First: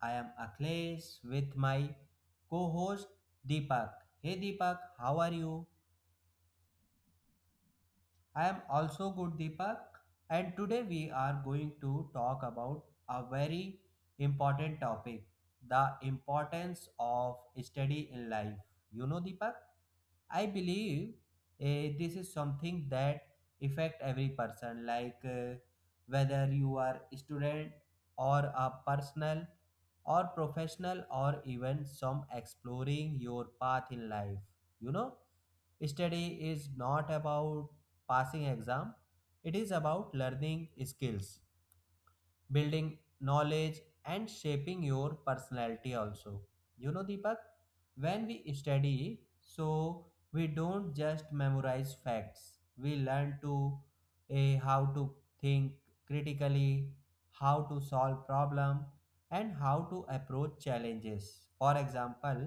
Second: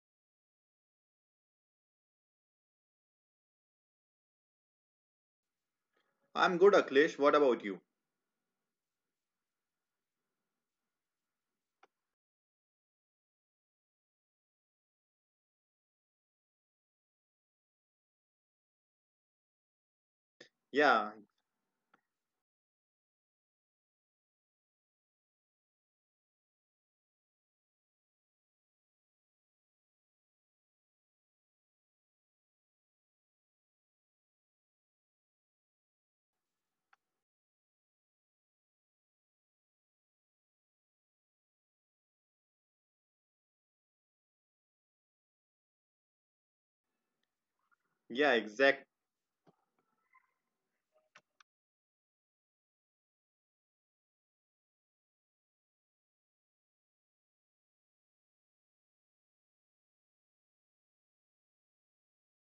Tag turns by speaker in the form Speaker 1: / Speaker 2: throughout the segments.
Speaker 1: I am Akhilesh with my co-host Deepak. Hey Deepak, how are you?
Speaker 2: I'm good, Akhilesh. What about you?
Speaker 1: I am also good Deepak and today we are going to talk about a very important topic, the importance of study in life. You know Deepak? I
Speaker 2: Yeah,
Speaker 1: believe this is something that affect every person, like whether you are a student or a personal or professional or even some exploring your path in life. You know, study is not about passing exam; it is about learning skills building knowledge and shaping your personality also, you know Deepak, when
Speaker 2: yeah,
Speaker 1: we study so we don't just memorize facts. We learn to how to think critically, how to solve problem and how to approach challenges. For example,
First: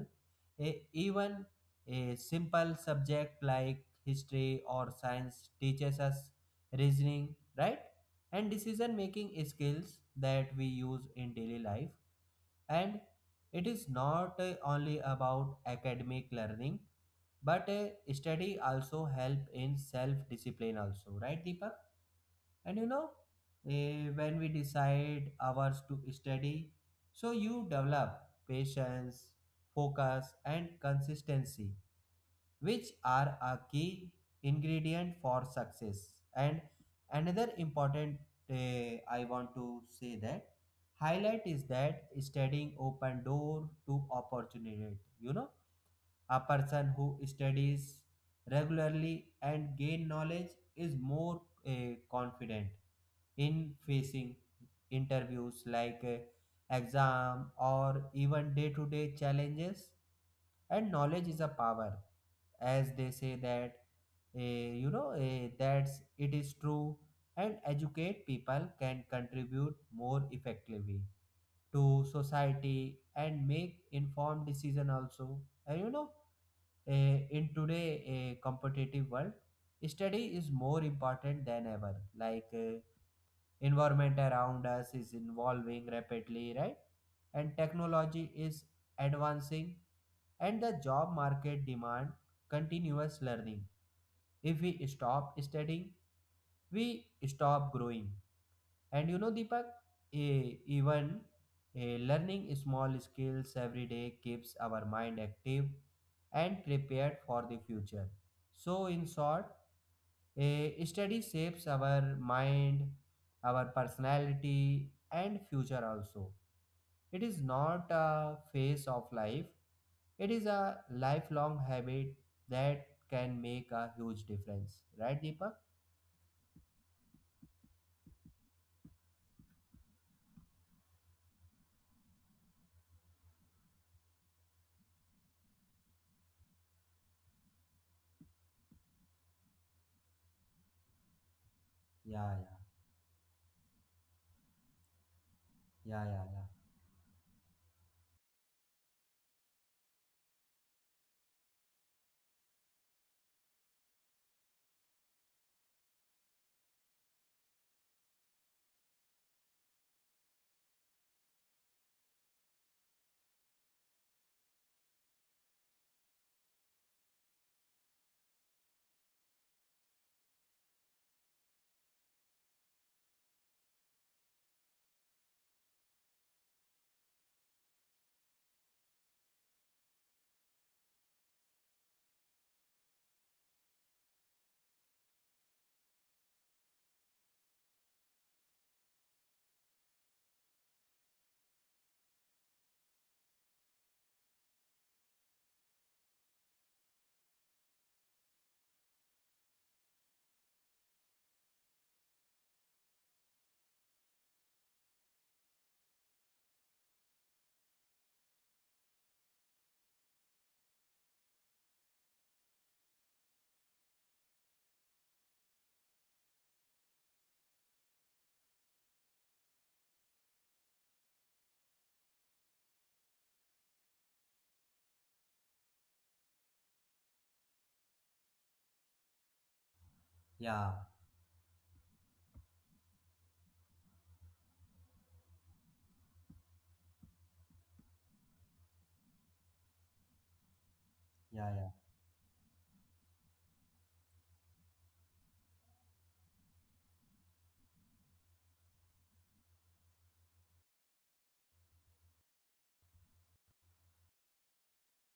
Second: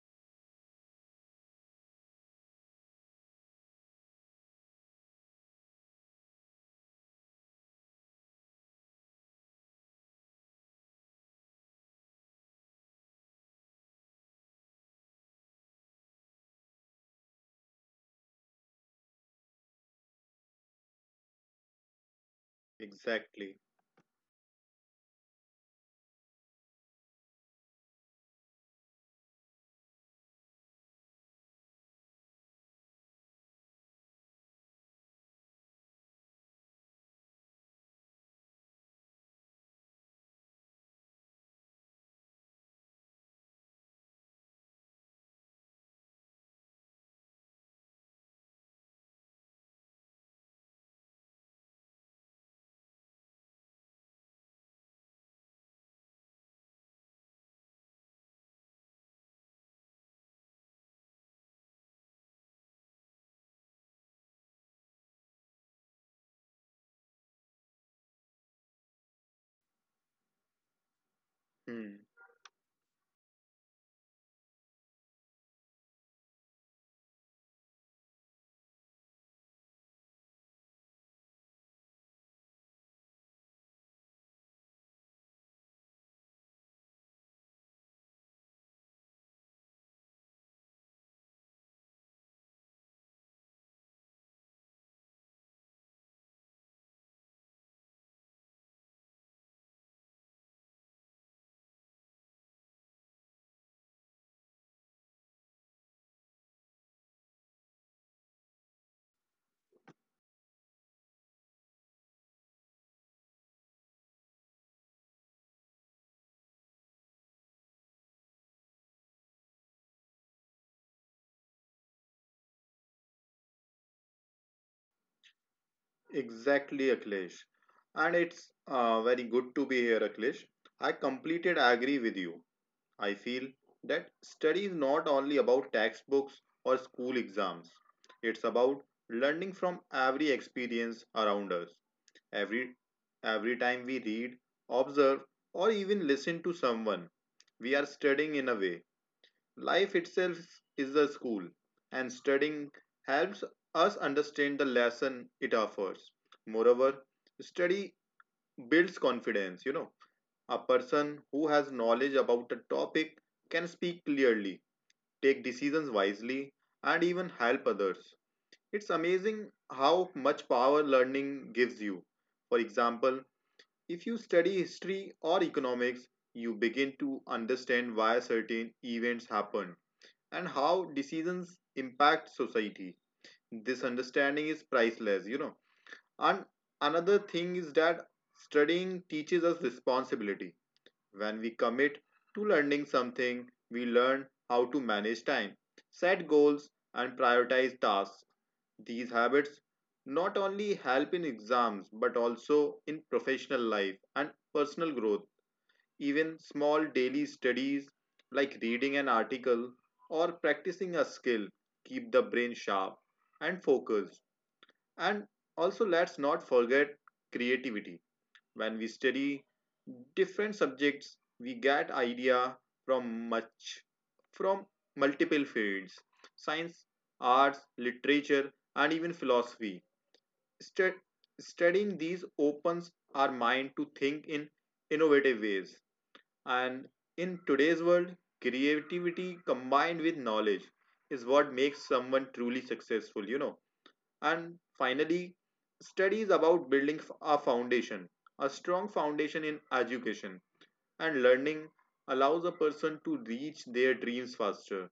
Speaker 1: even a simple subject like history or science teaches us reasoning, right? And decision making skills that we use in daily life. And it is not only about academic learning, but study also help in self discipline also, right Deepak? And you know,
Speaker 2: exactly.
Speaker 1: when we decide hours to study so you develop patience, focus and consistency, which are a key ingredient for success. And another important, uh, I want to say that highlight is that studying open door to opportunity. You know, a person who studies regularly and gain knowledge is more, uh, confident in facing interviews like exam or even day-to-day challenges. And knowledge is a power, as they say that, that's it is true. And educate people can contribute more effectively
Speaker 2: Hmm.
Speaker 1: to society and make informed decision also. And you know, in today a competitive world study is more important than ever. Like environment around us is evolving rapidly, right? And technology is advancing and the job market demand continuous learning. If we stop studying, we stop growing. And you know, Deepak, eh, even learning small skills every day keeps our mind active and prepared for the future. So, in short, a study shapes our mind, our personality, and future also. It is not a phase of life, it is a lifelong habit that can make a huge difference. Right, Deepak?
Speaker 2: Exactly, Akhilesh. And it's very good to be here, Akhilesh. I completed agree with you. I feel that study is not only about textbooks or school exams. It's about learning from every experience around us.
Speaker 1: Yeah,
Speaker 2: Every every time we read, observe, or
Speaker 1: yeah, yeah,
Speaker 2: even listen to someone, we are studying in a way. Life itself is a school, and studying helps us understand the lesson it offers. Moreover, study builds confidence. You know, a person who has knowledge about a topic can speak clearly, take decisions wisely, and even help others. It's amazing how much power learning gives you. For example, if you study history or economics, you begin to understand why certain events happened and how decisions impact society. This understanding is priceless, you know. And another thing is that studying teaches us responsibility. When we commit to learning something, we learn how to manage time, set goals, and prioritize tasks. These habits not only help in exams but also in professional life and personal growth. Even small daily studies like reading an article or practicing a skill keep the brain sharp and focused. And also, let's not forget creativity. When we study different subjects, we get idea from much from multiple fields: science, arts, literature, and even philosophy.
Speaker 1: yeah, yeah,
Speaker 2: Stud- studying these opens our mind to think in innovative ways, and in today's world, creativity combined with knowledge is
Speaker 1: yeah, yeah,
Speaker 2: what
Speaker 1: yeah,
Speaker 2: makes someone truly successful, you know. And finally, studies about building a foundation. A strong foundation in education and learning allows a person to reach their dreams faster.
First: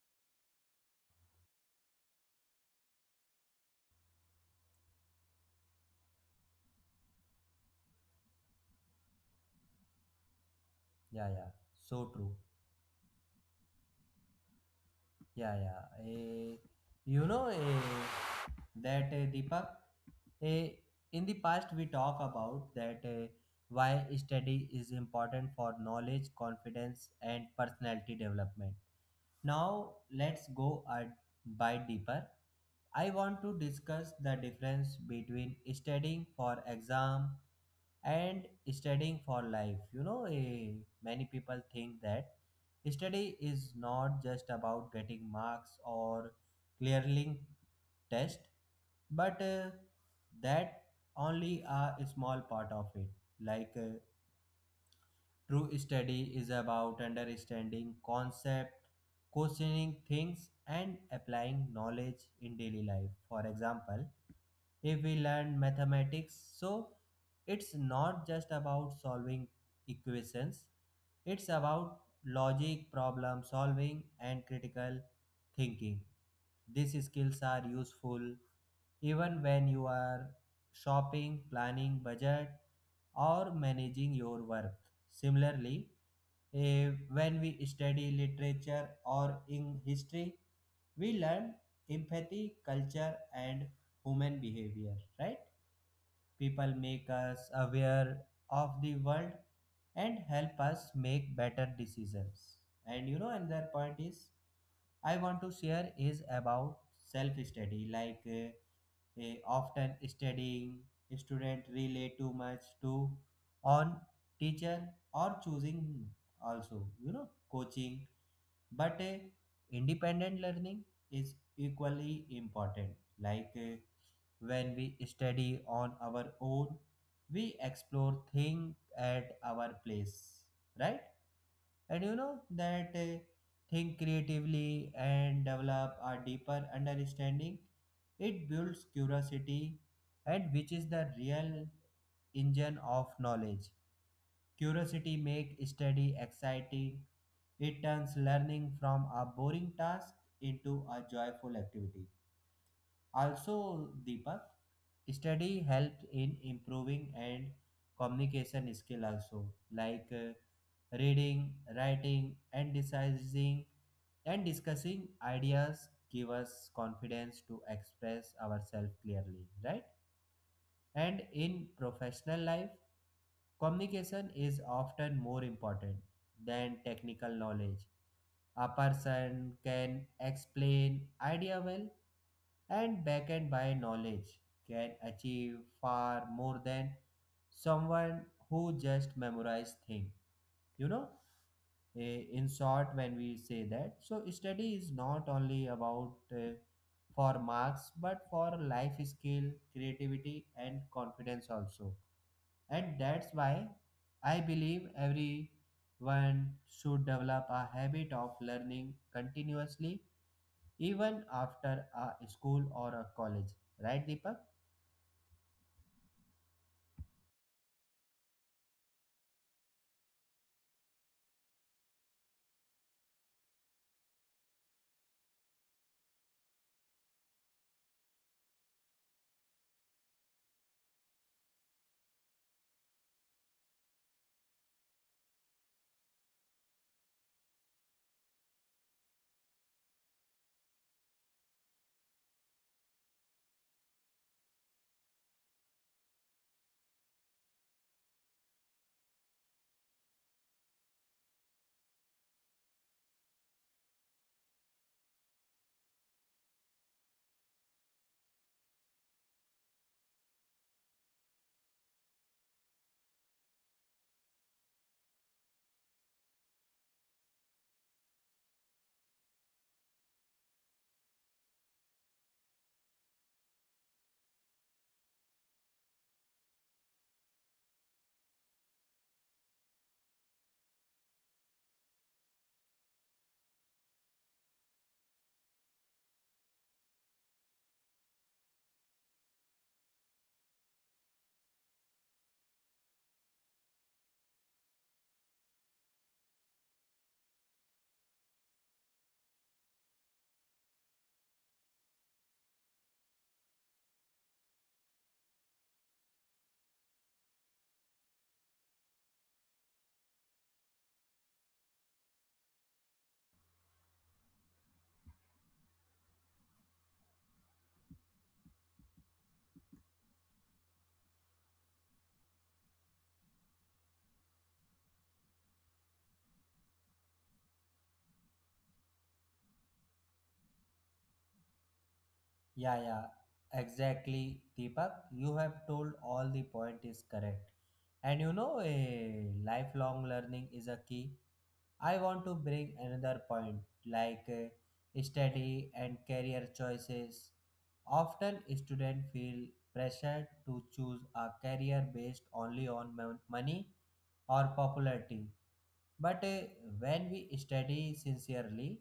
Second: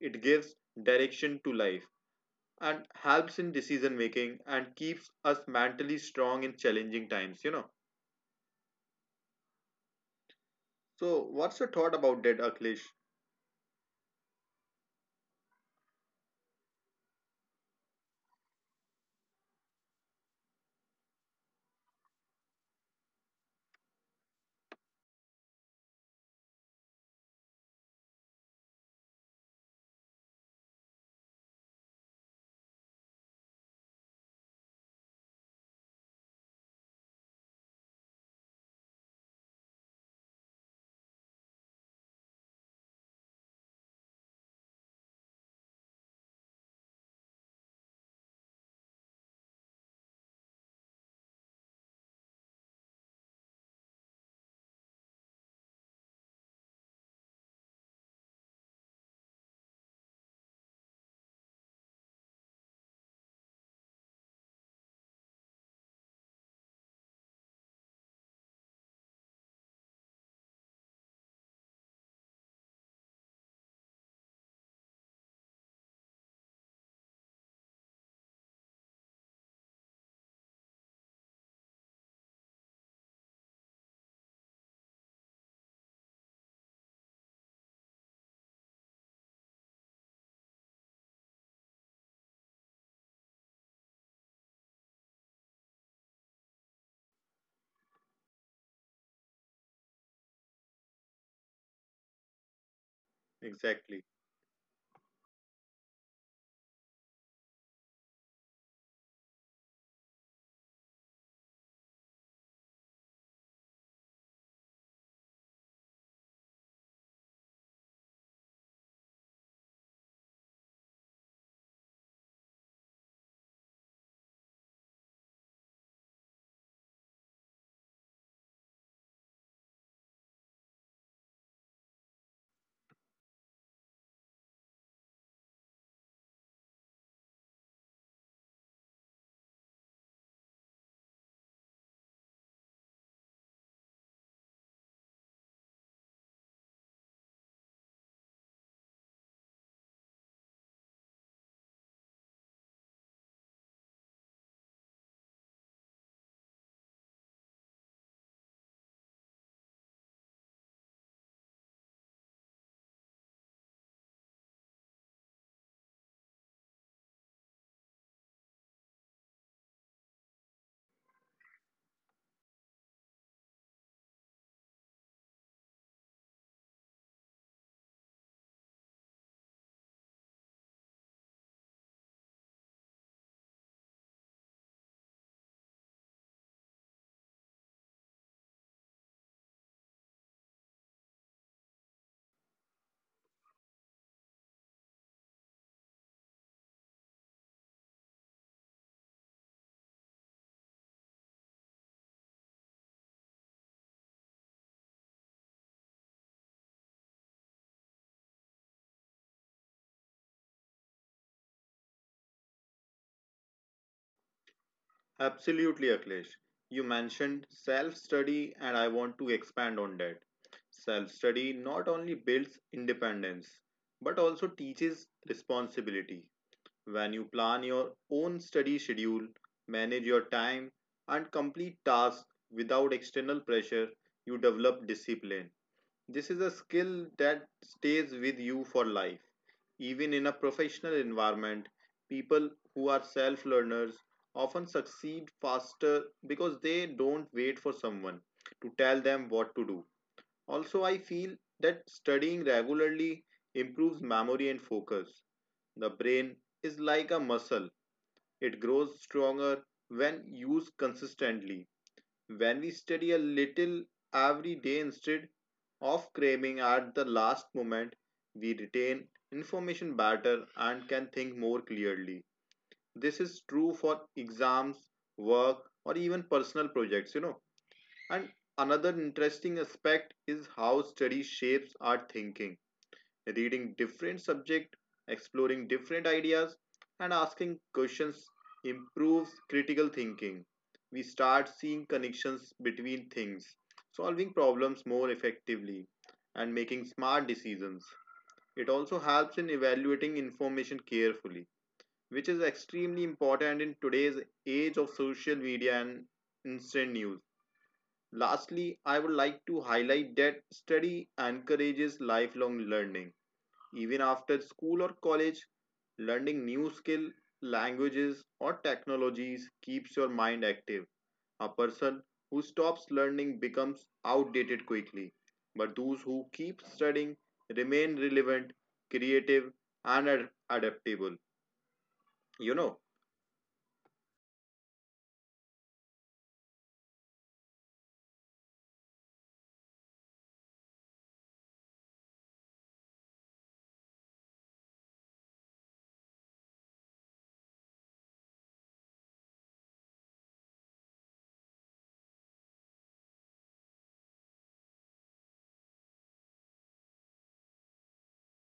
Speaker 2: It gives direction to life and helps in decision making, and keeps us mentally strong in challenging times, you know. So,
Speaker 1: yeah, yeah.
Speaker 2: what's your thought
Speaker 1: So
Speaker 2: about
Speaker 1: true.
Speaker 2: that, Akhilesh?
Speaker 1: Yeah, yeah. You know, that, Deepak. Eh, in the past, we talk about that, why study is important for knowledge, confidence, and personality development. Now let's go a bit deeper. I want to discuss the difference between studying for exam and studying for life. You know, many people think that study is not just about getting marks or clearing test, but that only a small part of it. Like true study is about understanding concept, questioning things and applying knowledge in daily life. For example, if we learn mathematics. So it's not just about solving equations, it's about logic, problem solving, and critical thinking. These skills are useful even when you are shopping, planning budget, or managing your work. Similarly, when we study literature or in history, we learn empathy, culture, and human behavior, right? People make us aware of the world and help us make better decisions. And you know, another point
Speaker 2: Exactly.
Speaker 1: is I want to share is about self study. Like often studying, student relay too much to on teacher or choosing also, you know, coaching. But independent learning is equally important. Like when we study on our own, we explore things at our place, right? And you know that, think creatively and develop a deeper understanding. It builds curiosity, and which is the real engine of knowledge. Curiosity makes study exciting. It turns learning from a boring task into a joyful activity. Also, Deepak, study helps in improving and communication skill also, like reading, writing and deciding and discussing ideas give us confidence to express ourselves clearly, right? And in professional life communication is often more important than technical knowledge. A person can explain idea well and backed by knowledge can achieve far more than someone who just memorize thing, you know. In short when we say that so study is not only about, for marks but for life skill, creativity and confidence also. And that's why I believe everyone should develop a habit of learning continuously even after a school or a college, right, Deepak?
Speaker 2: Absolutely, Akhilesh. You mentioned self study, and I want to expand on that. Self study not only builds independence, but also teaches responsibility. When you plan your own study schedule, manage your time, and complete tasks without external pressure, you develop discipline. This is a skill that stays with you for life. Even in a professional environment, people who are self learners often succeed faster because they don't wait for someone to tell them what to do. Also, I feel that studying regularly improves memory and focus. The brain is like a muscle, it grows stronger when used consistently. When we study a little every day instead of cramming at the last moment, we retain information better and can think more clearly. This is true for exams, work, or even personal projects, you know. And another interesting aspect is how study shapes our thinking. Reading different subjects, exploring different ideas, and asking questions improves critical thinking. We start seeing connections between things, solving problems more effectively, and making smart decisions. It also helps in evaluating information carefully, which is extremely important in today's age of social media and instant news. Lastly, I would like to highlight that study encourages lifelong learning even after school or college. Learning new skill, languages or technologies keeps your mind active. A person who stops learning becomes outdated quickly, but those who keep studying remain relevant, creative, and adaptable,
Speaker 1: Yeah,
Speaker 2: you
Speaker 1: yeah,
Speaker 2: know.
Speaker 1: exactly, Deepak. You have told all the point is correct. And you know, a lifelong learning is a key. I want to bring another point, like study and career choices. Often, students feel pressure to choose a career based only on money or popularity. But when we study sincerely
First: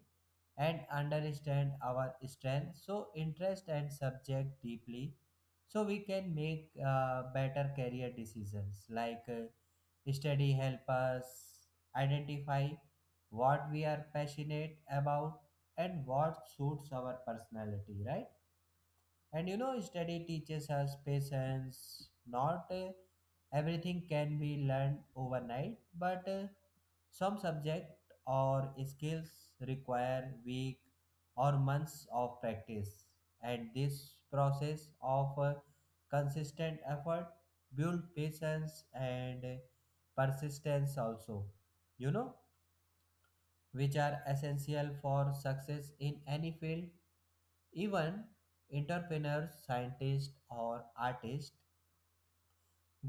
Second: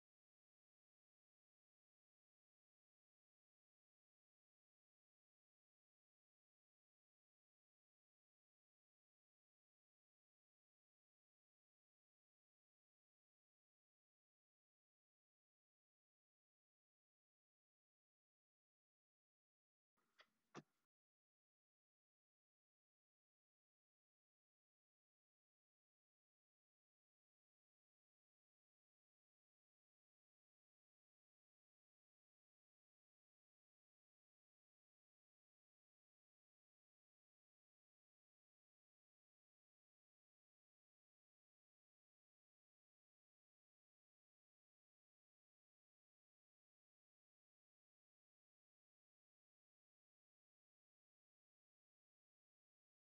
Speaker 1: and understand our strength, so interest and subject deeply, so we can make better career decisions. Like study help us identify what we are passionate about and what suits our personality, right? And you know, study teaches us patience. Not, everything can be learned overnight, but some subject or skills require weeks or months of practice, and this process of, consistent effort builds patience and persistence also, you know, which are essential for success in any field, even entrepreneurs, scientists, or artists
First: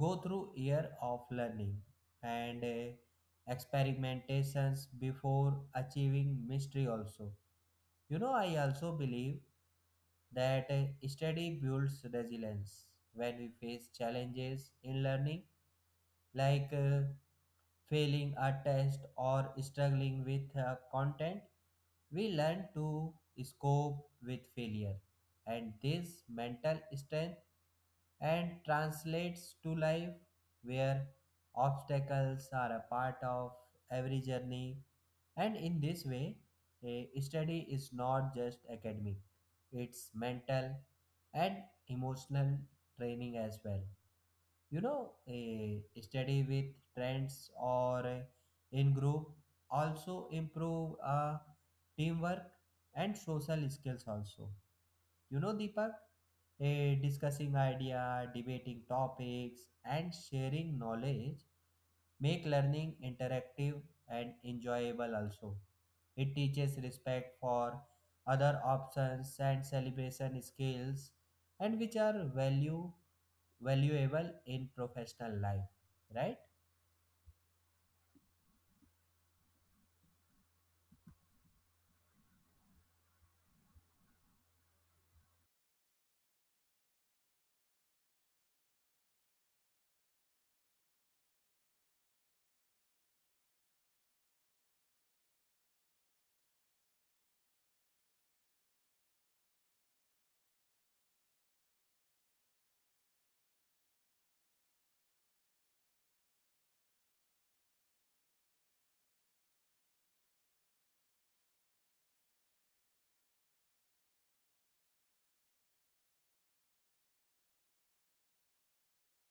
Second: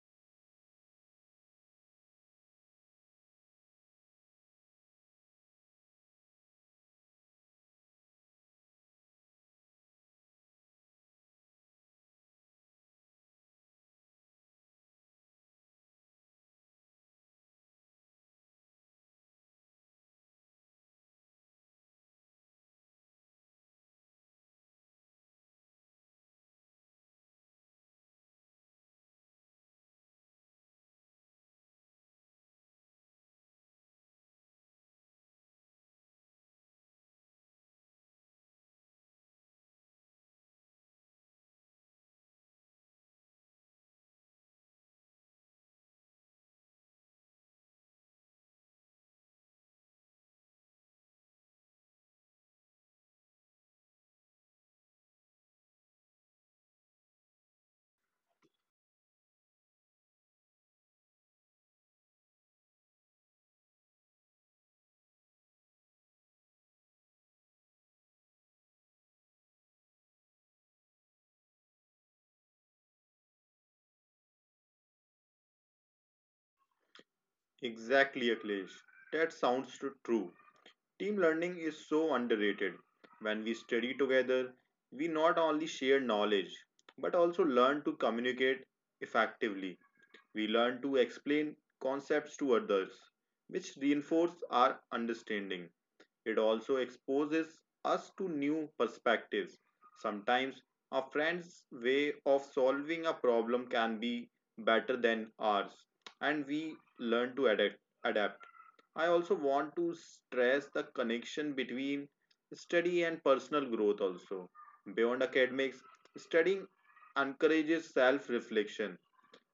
Speaker 1: go through year of learning and, experimentations before achieving mastery also. You know, I also believe that, study builds resilience. When we face challenges in learning, like failing a test or struggling with, content, we learn to cope with failure, and this mental strength and translates to life where obstacles are a part of every journey. And in this way a study is not just academic, it's mental and emotional training as well. You know, a study with trends or, in group also improve, teamwork and social skills also, you know Deepak, a discussing idea, debating topics and sharing knowledge make learning interactive and enjoyable also. It teaches respect for other options and celebration skills, and which are value valuable in professional life, right?
Speaker 2: Exactly, Akhilesh. That sounds true. Team learning is so underrated. When we study together, we not only share knowledge but also learn to communicate effectively. We learn to explain concepts to others, which reinforce our understanding. It also exposes us to new perspectives. Sometimes a friend's way of solving a problem can be better than ours, and we learn to adapt. I also want to stress the connection between study and personal growth also. Beyond academics, studying encourages self reflection.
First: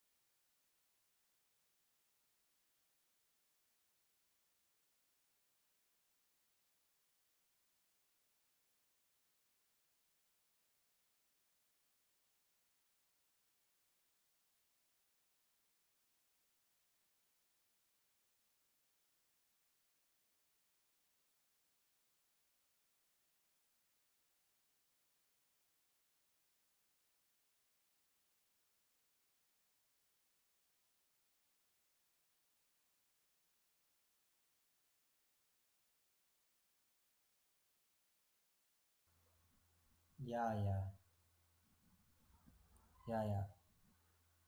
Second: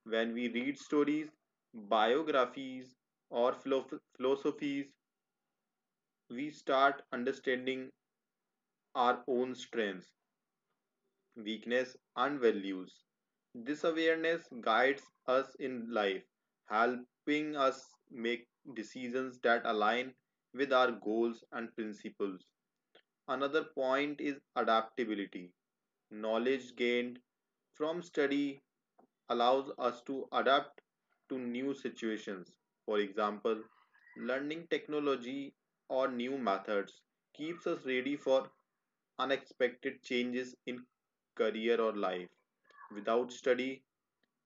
Speaker 2: When we read stories, biographies, or philosophies, we start understanding our own strengths, weakness, and values. This awareness guides us in life, helping us make decisions that align with our goals and principles. Another point is adaptability. Knowledge gained from study allows us to adapt to new situations. For example, learning technology or new methods keeps us ready for unexpected
Speaker 1: Yeah,
Speaker 2: changes
Speaker 1: yeah,
Speaker 2: in career or life.
Speaker 1: yeah,
Speaker 2: Without
Speaker 1: yeah.
Speaker 2: study,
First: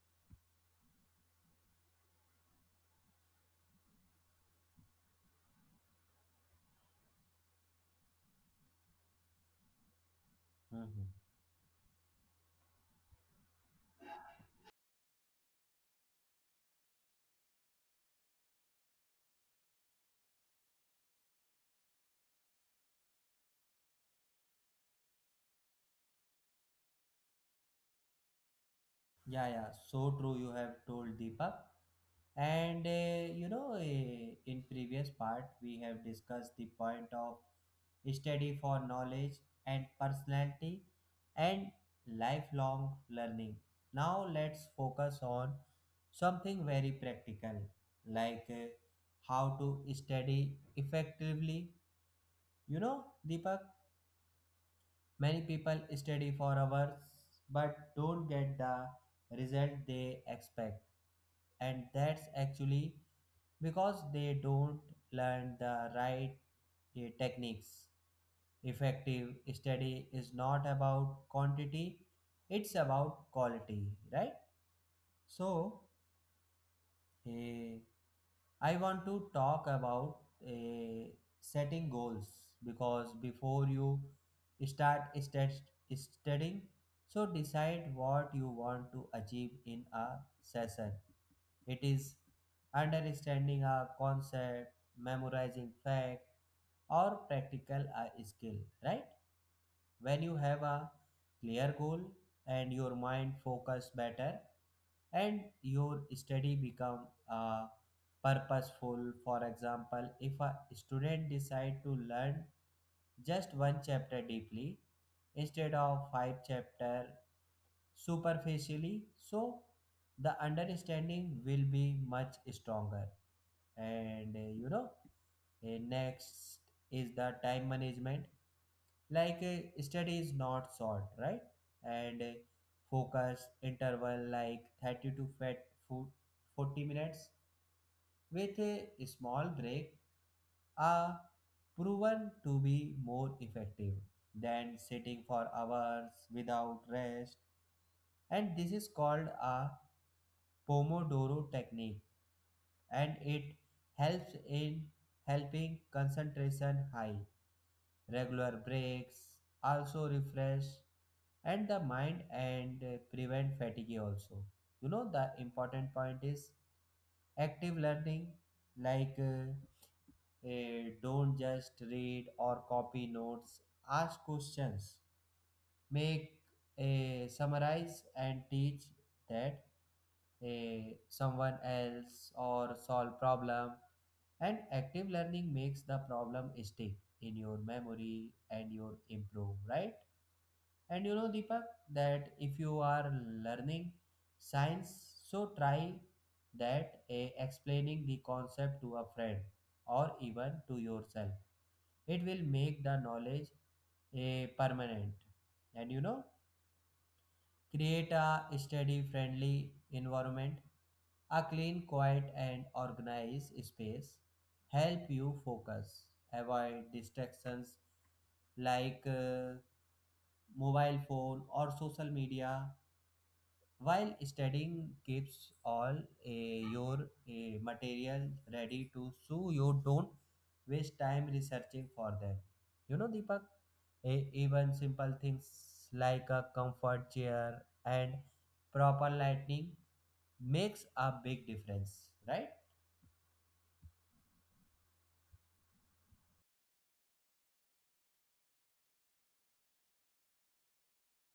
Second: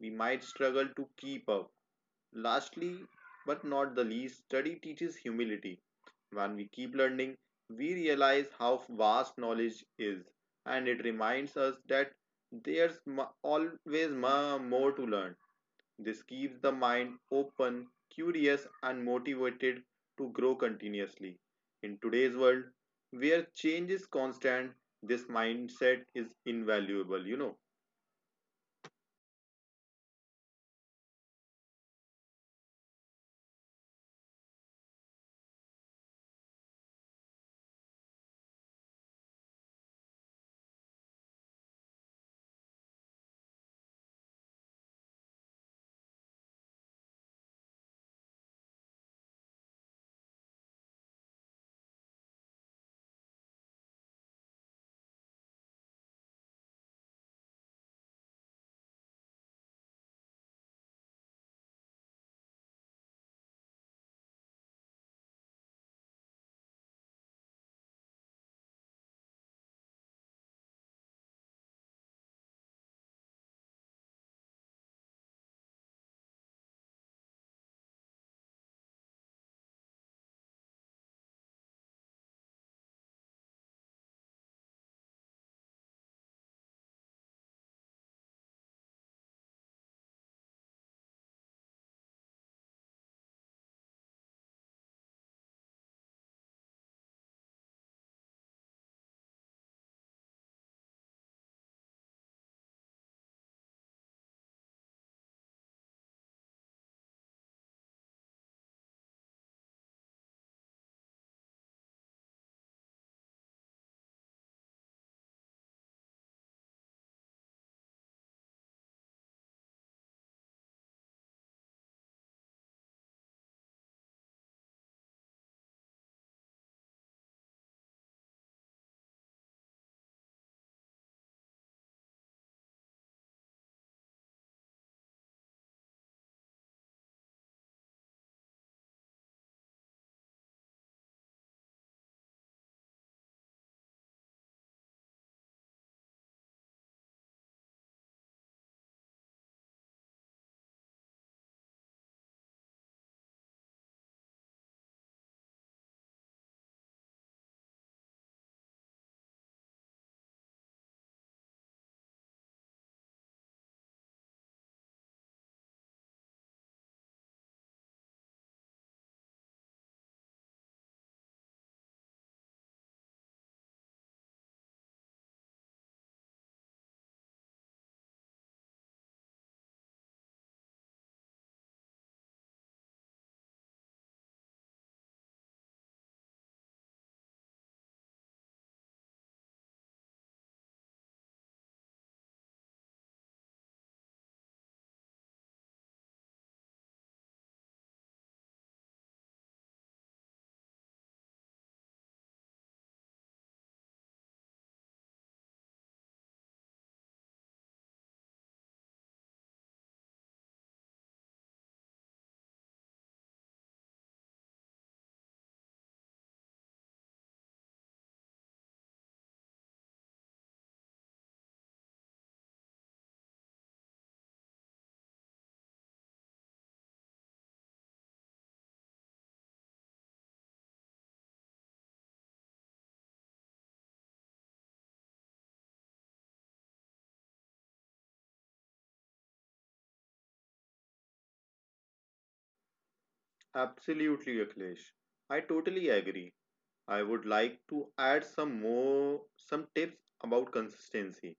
Speaker 2: we might struggle to keep up. Lastly, but not the least, study teaches humility. When we keep learning, we realize how vast knowledge is, and it
Speaker 1: Hmm.
Speaker 2: reminds us that there's always more to learn. This keeps the mind open, curious, and motivated to grow continuously. In today's world, where change is constant, this mindset is invaluable, you know.
Speaker 1: Yeah, yeah. So true. You have told Deepak. And, you know, in previous part, we have discussed the point of study for knowledge and personality and lifelong learning. Now, let's focus on something very practical, like how to study effectively. You know, Deepak, many people study for hours but don't get the result they expect, and that's actually because they don't learn the right, techniques. Effective study is not about quantity, it's about quality, right? So, Eh, I want to talk about, eh, setting goals because before you start stat- studying, so decide what you want to achieve in a session. It is understanding a concept, memorizing fact, or practical a skill, right? When you have a clear goal and your mind focus better and your study become, uh, purposeful. For example, if a student decide to learn just one chapter deeply instead of five chapter superficially, so the understanding will be much stronger. And, next is the time management. Like study is not short, right? And, focus interval like 30 to 40 minutes with a small break are proven to be more effective than sitting for hours without rest. And this is called a pomodoro technique and it helps in helping concentration high. Regular breaks also refresh and the mind and, prevent fatigue also. You know the important point is active learning. Like don't just read or copy notes, ask questions, make a summarize and teach that a someone else or solve problem. And active learning makes the problem stick in your memory and your improve, right? And you know, Deepak, that if you are learning science, so try that, explaining the concept to a friend or even to yourself. It will make the knowledge a permanent. And you know, create a study friendly environment, a clean, quiet, and organized space. Help you focus. Avoid distractions like mobile phone or social media. While studying keeps all, eh, your material ready to so you don't waste time researching for them. You know, Deepak, even simple things like a comfort chair and proper lighting makes a big difference, right?
Speaker 2: Absolutely, Akhilesh. I totally agree. I would like to add some more some tips about consistency.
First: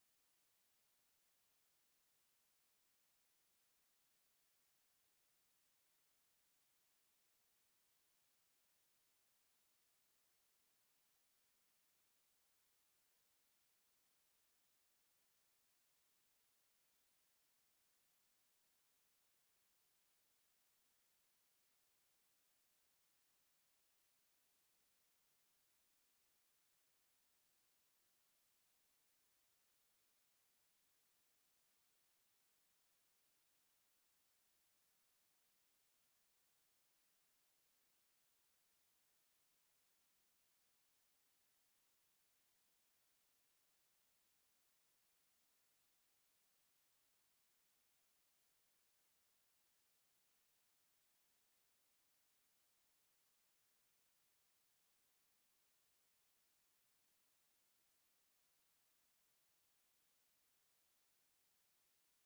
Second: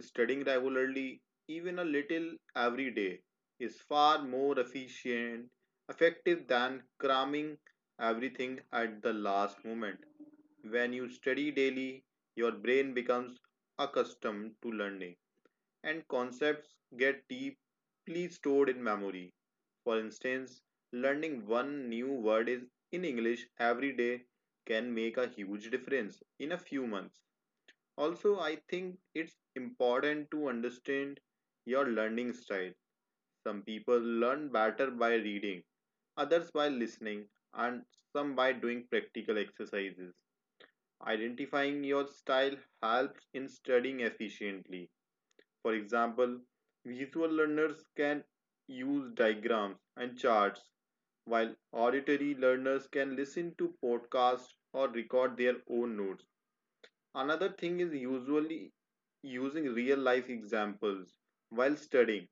Speaker 2: Studying regularly, even a little every day, is far more effective than cramming everything at the last moment. When you study daily, your brain becomes accustomed to learning, and concepts get deeply stored in memory. For instance, learning one new word is in English every day can make a huge difference in a few months. Also, I think it's important to understand your learning style. Some people learn better by reading, others by listening, and some by doing practical exercises. Identifying your style helps in studying efficiently. For example, visual learners can use diagrams and charts, while auditory learners can listen to podcasts or record their own notes. Another thing is usually using real life examples while studying.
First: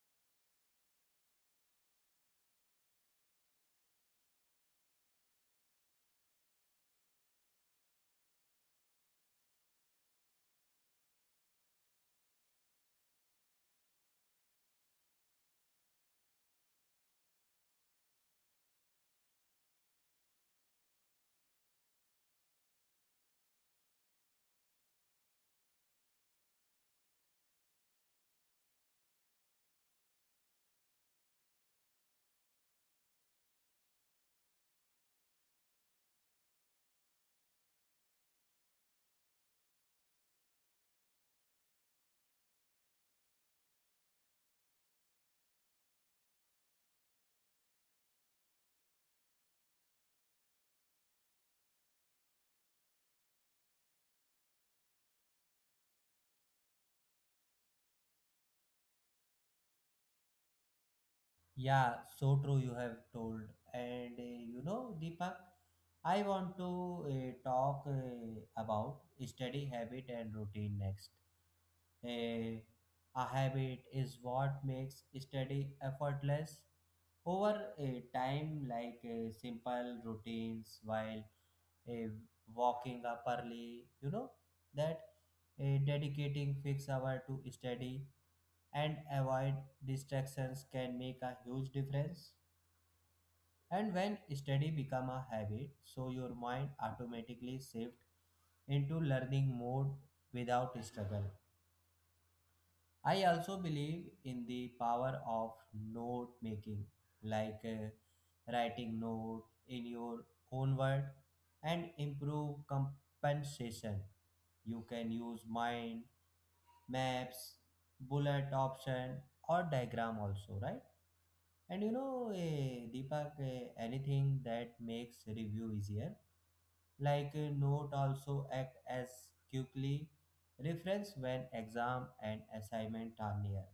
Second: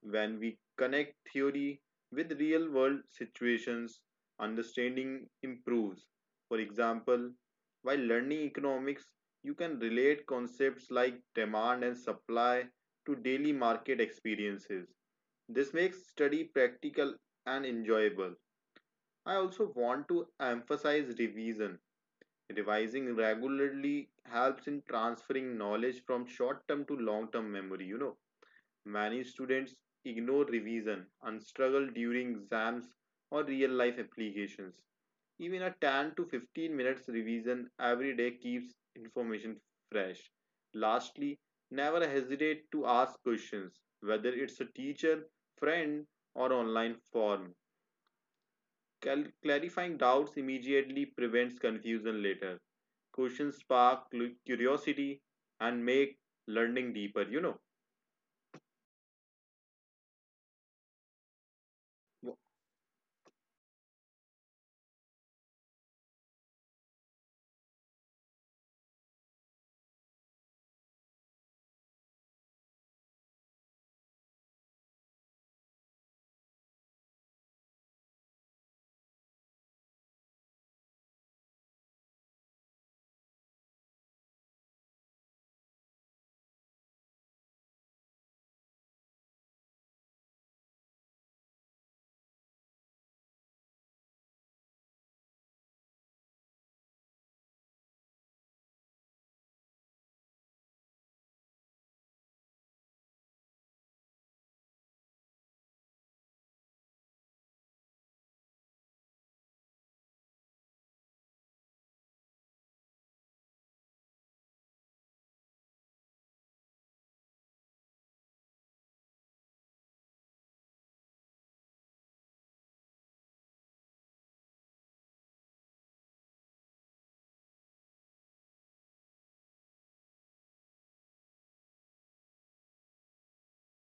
Speaker 2: When we connect theory with real world situations, understanding improves. For example, while learning economics, you can relate concepts like demand and supply to daily market experiences. This makes study practical and enjoyable. I also want to emphasize revision. Revising regularly helps in transferring knowledge from short term to long term memory. You know, many students ignore revision and struggle during exams or real life applications. Even a 10 to 15 minutes revision every day keeps information fresh. Lastly, never hesitate to ask questions, whether it's a teacher, friend, or online form. Clarifying doubts immediately prevents confusion later. Questions spark curiosity and make learning deeper, you know.
Speaker 1: Yeah, so true. You have told. And you know, Deepak, I want to talk about study habit and routine next. A, a habit is what makes study effortless over a time. Like simple routines while a walking up early, you know, that a dedicating fixed hour to study and avoid distractions can make a huge difference. And when study become a habit, so your mind automatically shift into learning mode without struggle. I also believe in the power of note making, like writing note in your own word and improve compensation. You can use mind, maps, bullet option or diagram also, right? And you know, Deepak, anything that makes review easier, like a note also act as quickly reference when exam and assignment are near.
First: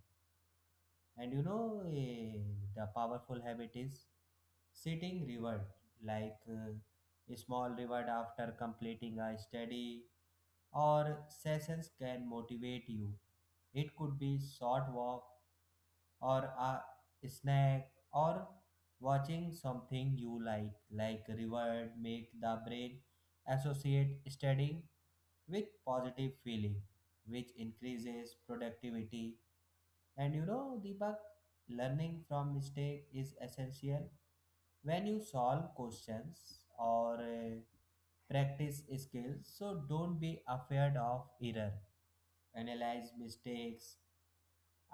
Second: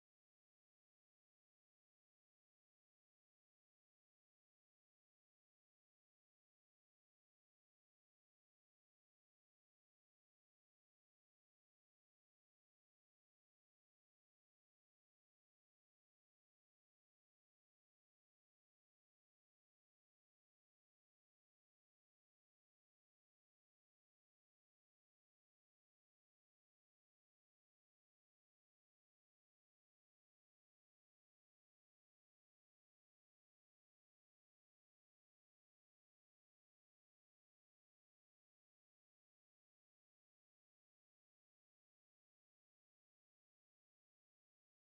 Speaker 1: And you know, the powerful habit is sitting reward, like a small reward after completing a study or sessions can motivate you. It could be short walk or a snack or watching something you like reward make the brain associate studying with positive feeling, which increases productivity. And you know, Deepak, learning from mistake is essential when you solve questions or practice skills. So don't be afraid of error. Analyze mistakes,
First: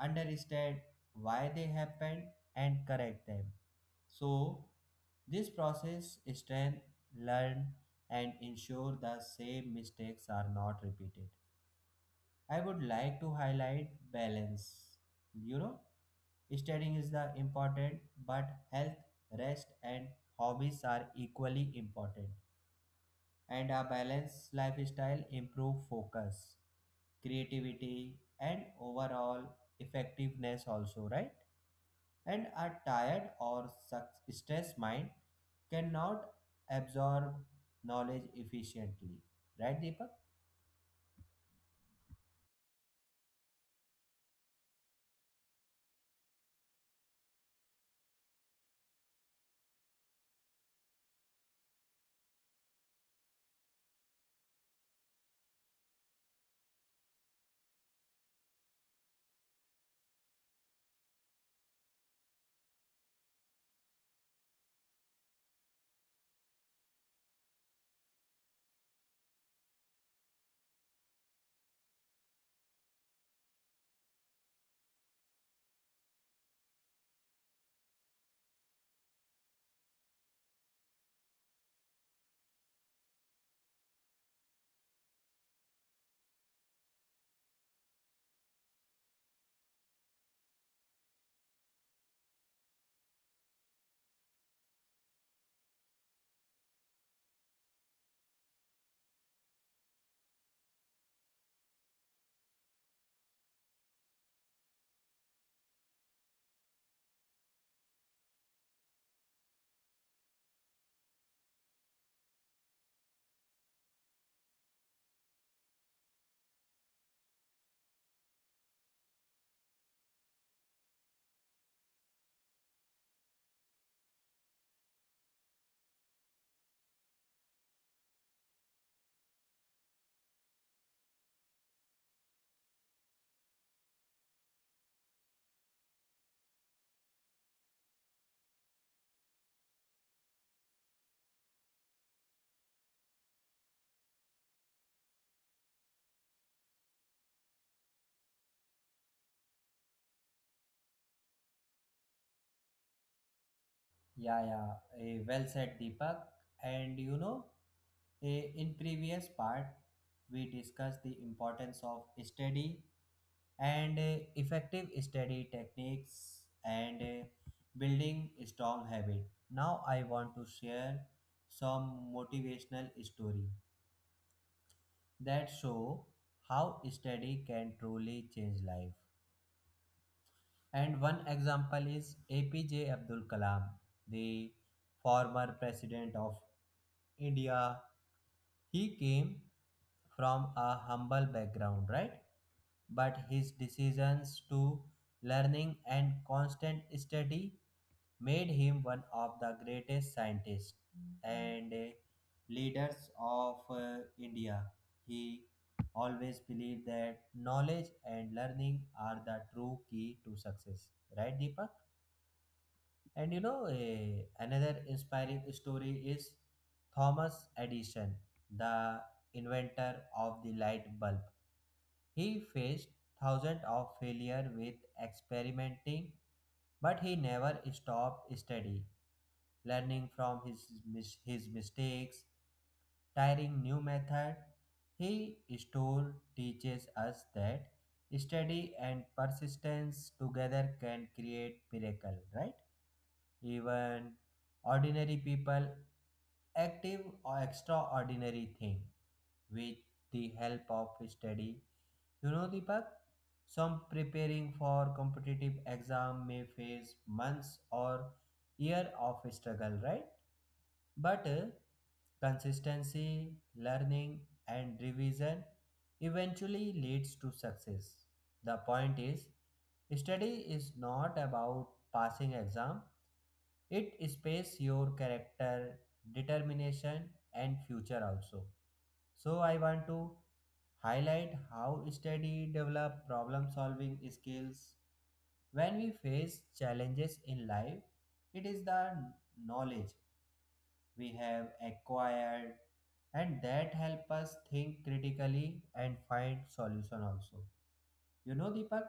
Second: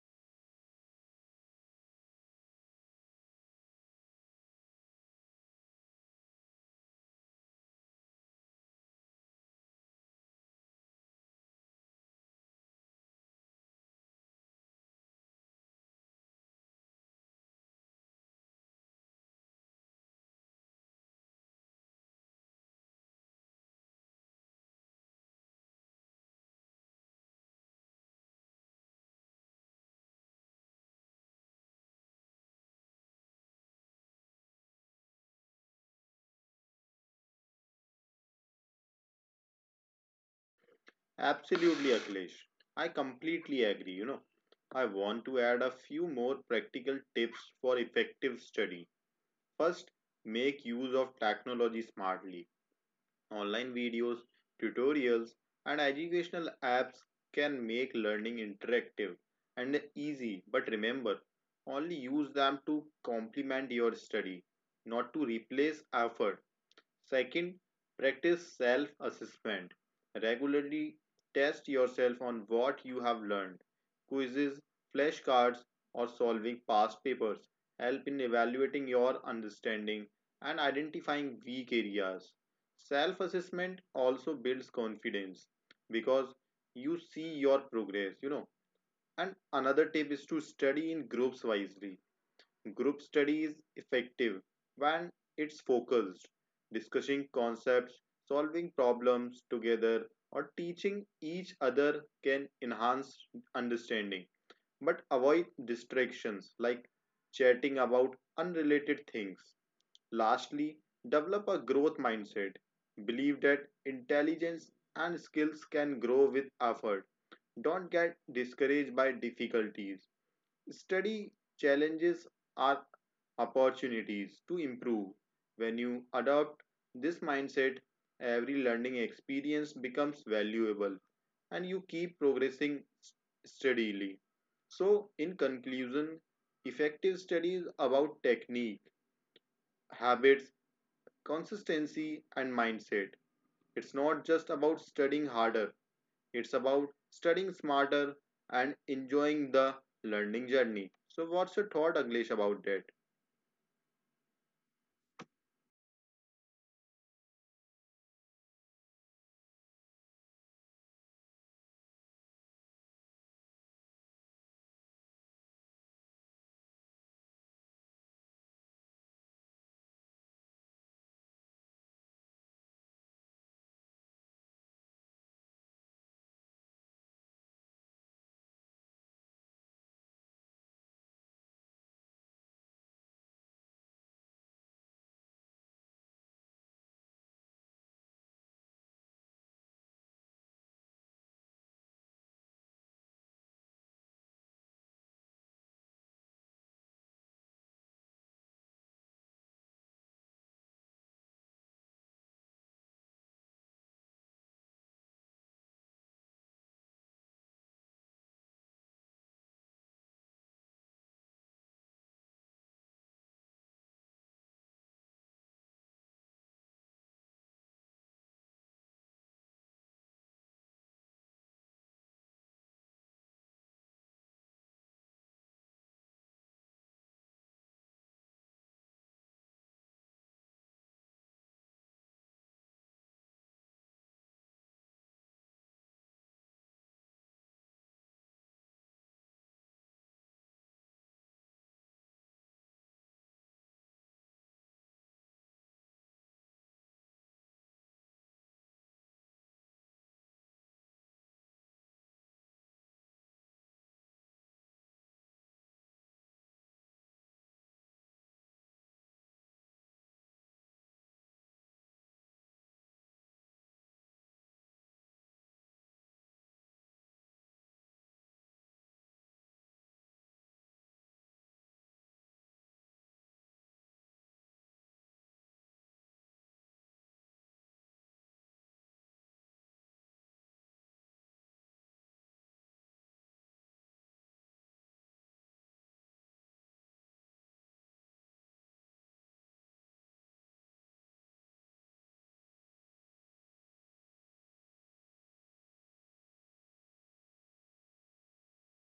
Speaker 1: understand why they happened, and correct them. So this process strength learn and ensure the same mistakes are not repeated. I would like to highlight balance. You know, studying is the important, but health, rest, and hobbies are equally important. And a balanced lifestyle improve focus, creativity, and overall effectiveness also, right? And a tired or stressed mind cannot absorb knowledge efficiently, right, Deepak?
Speaker 2: Absolutely, Akhilesh. I completely agree, you know. I want to add a few more practical tips for effective study. First, make use of technology smartly. Online videos, tutorials, and educational apps can make learning interactive and easy, but remember, only use them to complement your study, not to replace effort. Second, practice self assessment. Regularly test yourself on what you have learned. Quizzes, flashcards, or solving past papers help in evaluating your understanding and identifying weak areas. Self assessment also builds confidence because you see your progress, you know. And another tip is to study in groups wisely. Group study is effective when it's focused. Discussing concepts, solving problems together, or teaching each other can enhance understanding, but avoid distractions like chatting about unrelated things. Lastly, develop a growth mindset. Believe that intelligence and skills can grow with effort. Don't get discouraged by difficulties. Study challenges are opportunities to improve. When you adopt this mindset, every learning experience becomes valuable and you keep progressing steadily. So, in conclusion, effective study is about technique, habits, consistency, and mindset. It's not just about studying harder, it's about studying smarter and enjoying the learning journey. So, what's your thought, Aglesh, about that?
Speaker 1: Yeah, yeah, well said, Deepak. And you know, in previous part, we discussed the importance of study and effective study techniques and building strong habit. Now I want to share some motivational story that show how study can truly change life. And one example is APJ Abdul Kalam, the former president of India. He came from a humble background, right? But his decisions to learning and constant study made him one of the greatest scientists and leaders of India. He always believed that knowledge and learning are the true key to success. Right, Deepak? And you know, another inspiring story is Thomas Edison, the inventor of the light bulb. He faced thousands of failure with experimenting, but he never stopped study, learning from his mistakes, trying new method. He still teaches us that study and persistence together can create miracle, right? Even ordinary people active or extraordinary thing with the help of study. You know, Deepak, some preparing for competitive exam may face months or year of struggle, right? But consistency, learning, and revision eventually leads to success. The point is, study is not about passing exam, it space your character, determination, and future also. So I want to highlight how study develop problem solving skills. When we face challenges in life, it is the knowledge we have acquired and that help us think critically and find solution also. You know, Deepak,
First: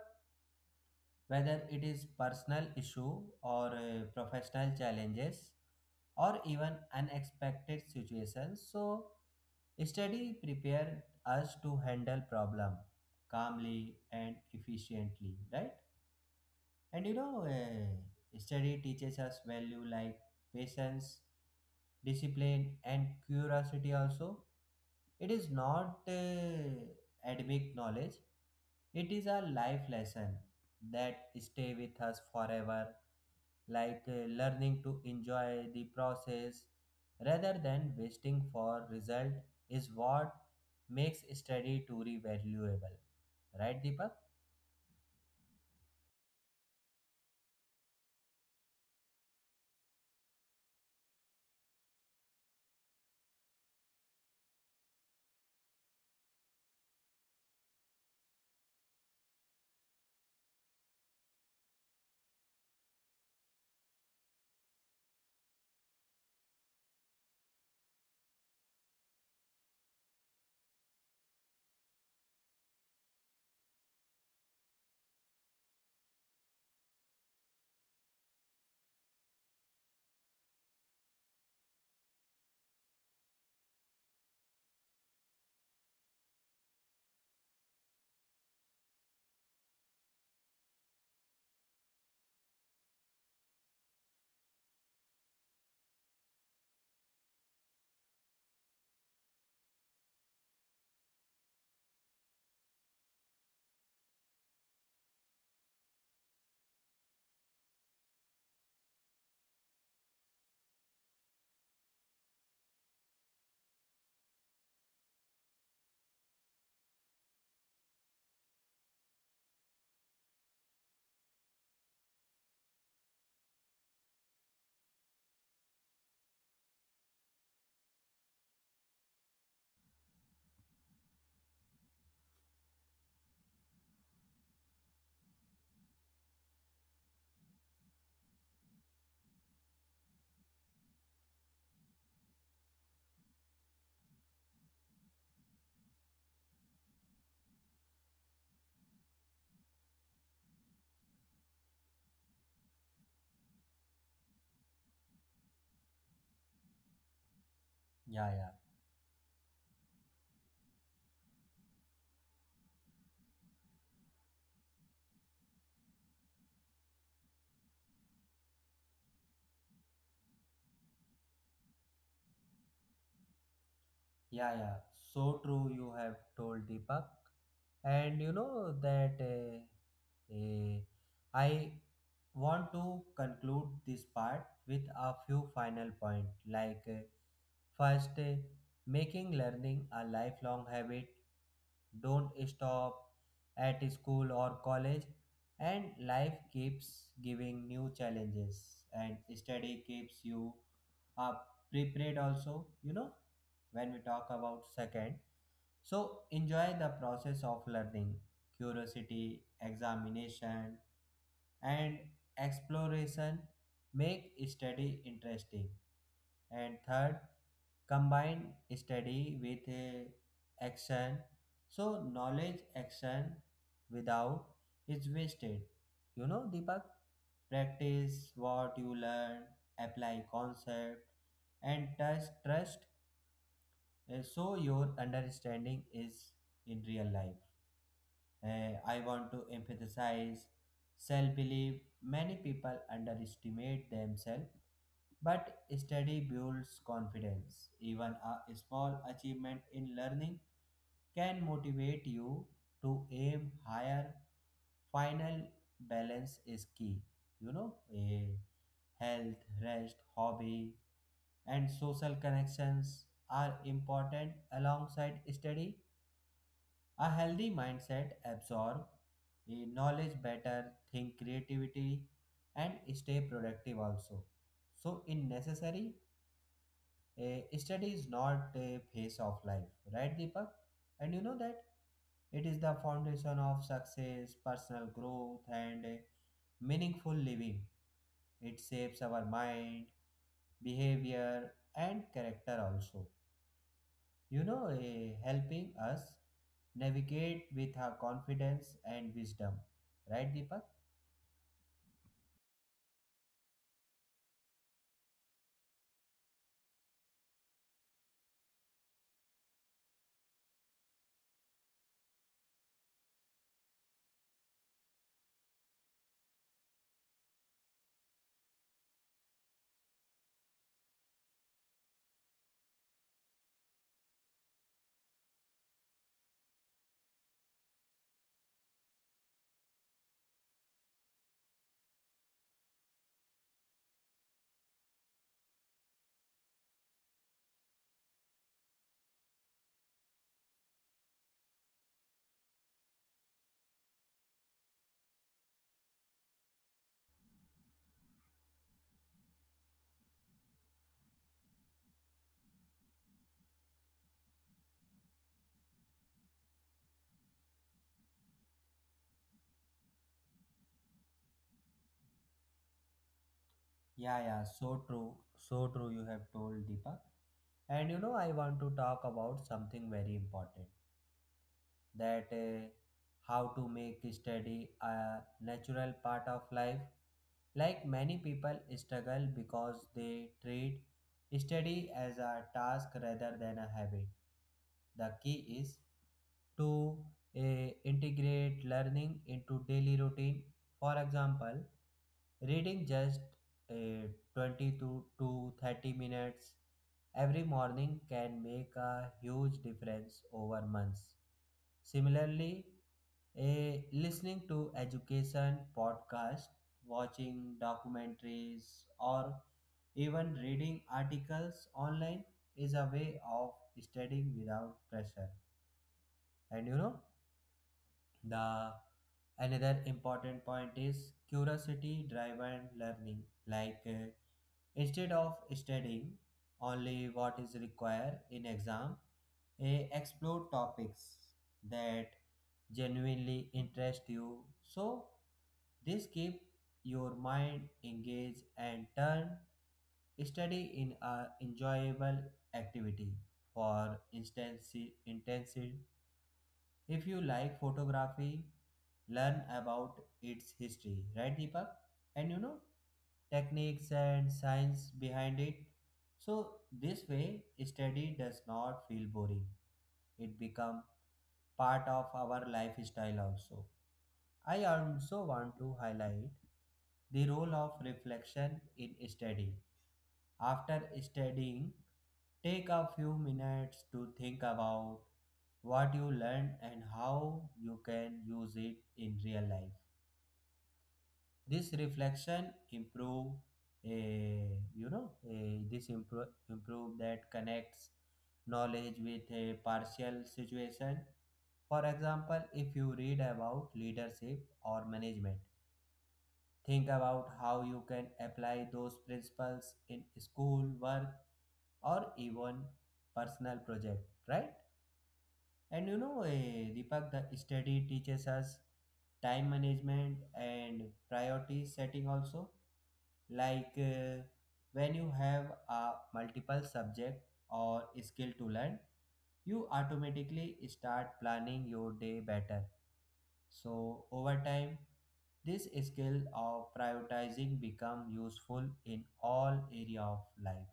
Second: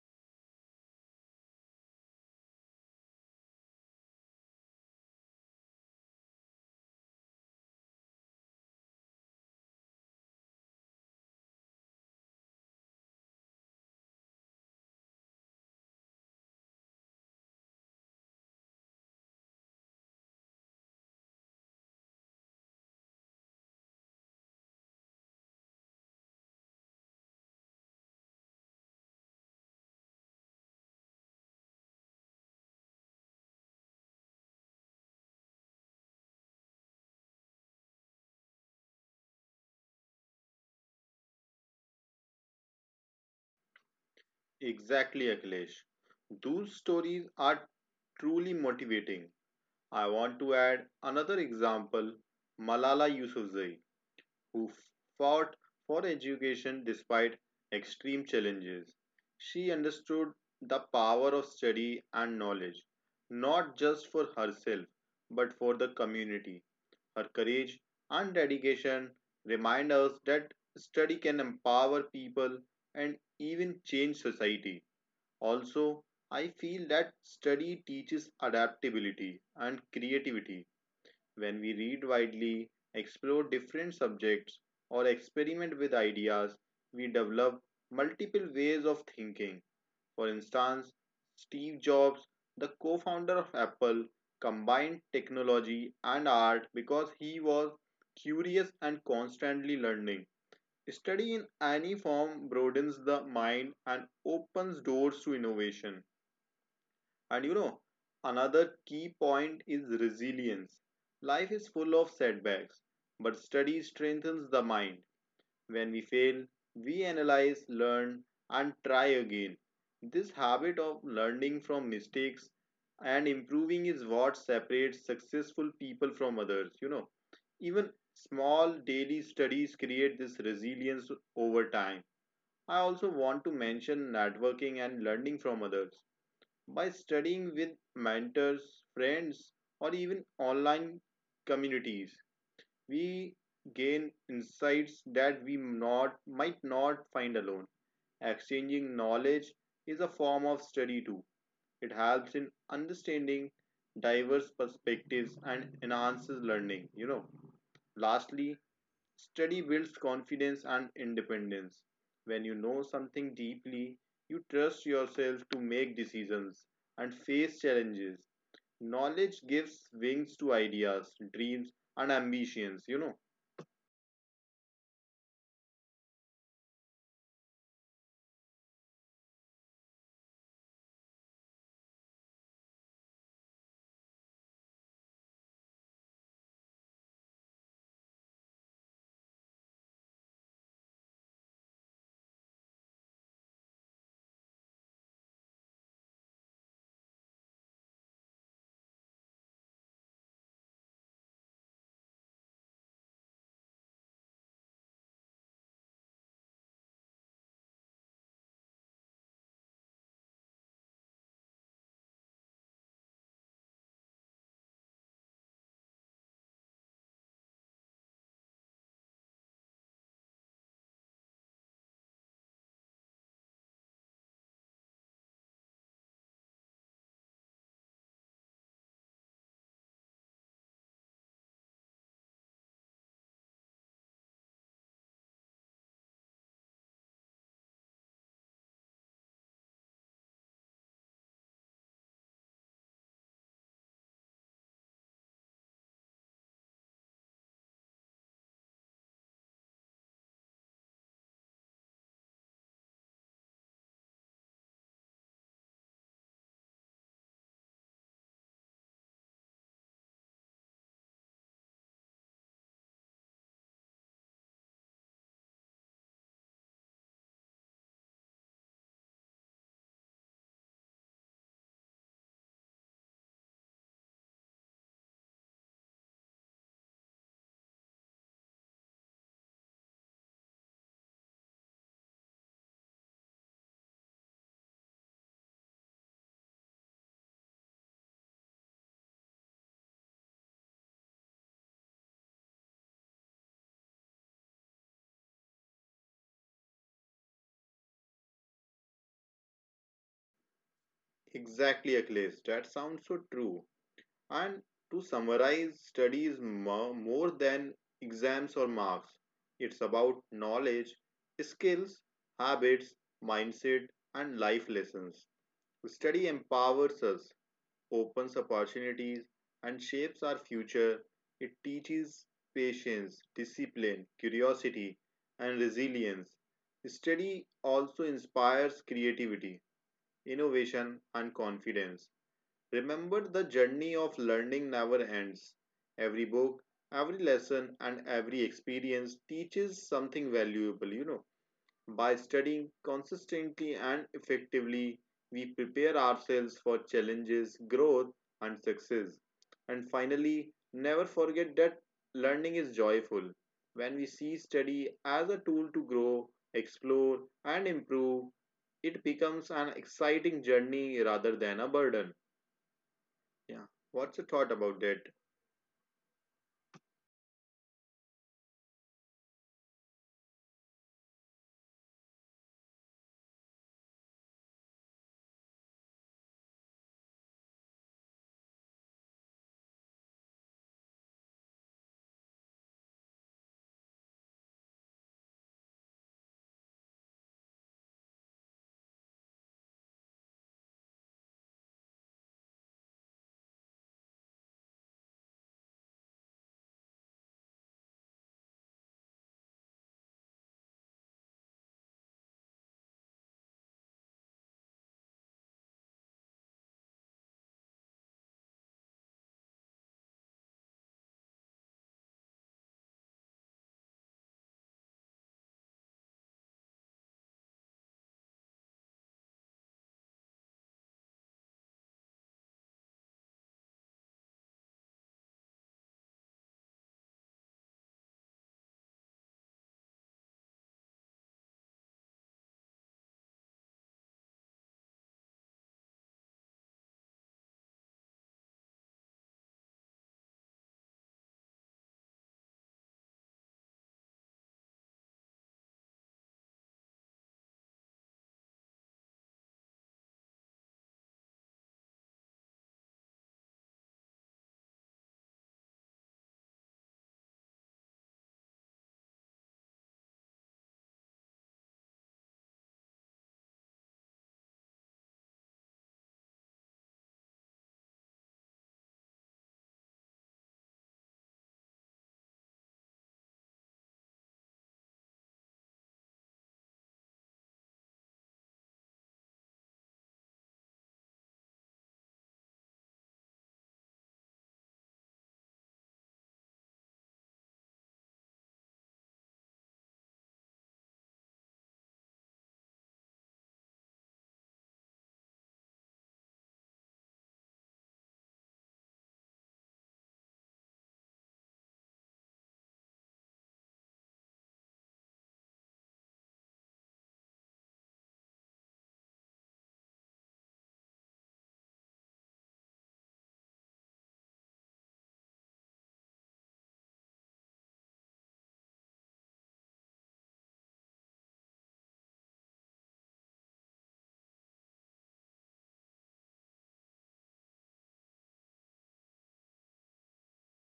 Speaker 1: whether it is personal issue or professional challenges or even unexpected situations, so study prepared us to handle problem calmly and efficiently, right? And you know, study teaches us value like patience, discipline, and curiosity also. It is not academic knowledge, it is a life lesson that stay with us forever, like learning to enjoy the process rather than waiting for result is what makes study truly valuable. Right, Deepak?
Speaker 2: Exactly, Akhilesh. Those stories are truly motivating. I want to add another example: Malala Yousafzai, who fought for education despite extreme challenges. She understood the power of study and knowledge, not just for herself, but for the community. Her courage and dedication remind us that study can empower people and even change society. Also, I feel that study teaches adaptability and creativity. When we read widely, explore different subjects, or experiment with ideas, we develop multiple ways of thinking. For instance, Steve Jobs, the co founder of Apple, combined technology and art because he was curious and constantly learning. Study in any form broadens the mind and opens doors to innovation. And you know, another key point is resilience. Life is full of setbacks, but study strengthens the mind. When we fail, we analyze, learn, and try again. This habit of learning from mistakes and improving is what separates successful people from others. You know, even small daily studies create this resilience over time. I also want to mention networking and learning from others. By studying with mentors, friends, or even online communities, we gain insights that we not, might not find alone. Exchanging knowledge is a form of study too. It helps in understanding diverse perspectives and enhances learning. You know,
Speaker 1: Yeah, yeah.
Speaker 2: lastly, study builds confidence and independence. When you know something deeply, you trust yourself to make decisions and face challenges. Knowledge gives wings to ideas, dreams, and ambitions, you know.
Speaker 1: Yeah, yeah, so true. You have told, Deepak, and you know that uh, I want to conclude this part with a few final point. Like, first, making learning a lifelong habit. Don't stop at school or college, and life keeps giving new challenges, and study keeps you up prepared also. You know, when we talk about second. So, enjoy the process of learning, curiosity, examination, and exploration make study interesting. And third, combine study with action, so knowledge action without is wasted. You know, Deepak, practice what you learn, apply concept, and trust so your understanding is in real life. I want to emphasize self belief. Many people underestimate themselves, but study builds confidence. Even a small achievement in learning can motivate you to aim higher. Final, balance is key. You know, a health, rest, hobby, and social connections are important alongside study. A healthy mindset absorb knowledge better, think creativity, and stay productive also. So, in necessary, a study is not a phase of life, right, Deepak? And you know that it is the foundation of success, personal growth, and a meaningful living. It shapes our mind, behavior, and character also. You know, helping us navigate with our confidence and wisdom, right, Deepak?
Speaker 2: Exactly, Akhilesh. That sounds so true. And to summarize, study is more than exams or marks. It's about knowledge, skills, habits, mindset, and life lessons. Study empowers us, opens opportunities, and shapes our future. It teaches patience, discipline, curiosity, and resilience. Study also inspires creativity, innovation, and confidence. Remember, the journey of learning never ends. Every book, every lesson, and every experience teaches something valuable, you know. By studying consistently and effectively, we prepare ourselves for challenges, growth, and success. And finally, never forget that learning is joyful. When we see study as a tool to grow, explore, and improve, it becomes an exciting journey rather than a burden. Yeah. What's your
Speaker 1: Yeah, yeah,
Speaker 2: thought
Speaker 1: so
Speaker 2: about that?
Speaker 1: true. So true. You have told, Deepak, and you know, I want to talk about something very important, that how to make study a natural part of life. Like, many people struggle because they treat study as a task rather than a habit. The key is to integrate learning into daily routine. For example, reading just uh, 20 to 30 minutes every morning can make a huge difference over months. Similarly, a listening to education podcast, watching documentaries, or even reading articles online is a way of studying without pressure. And you know, the another important point is curiosity driven learning. Like instead of studying only what is required in exam, explore topics that genuinely interest you. So this keep your mind engaged and turn study in a enjoyable activity. For instance, intensive, if you like photography, learn about its history, right, Deepak? And you know, techniques and science behind it, so this way study does not feel boring, it become part of our lifestyle also. I also want to highlight the role of reflection in study. After studying, take a few minutes to think about what you learned and how you can use it in real life. This reflection improve, a you know, a this improve that connects knowledge with a partial situation. For example, if you read about leadership or management, think about how you can apply those principles in school, work, or even personal project, right? And you know, Deepak, the study teaches us time management and priority setting also. Like, when you have a multiple subject or skill to learn, you automatically start planning your day better. So over time, this skill of prioritizing become useful in all area of life,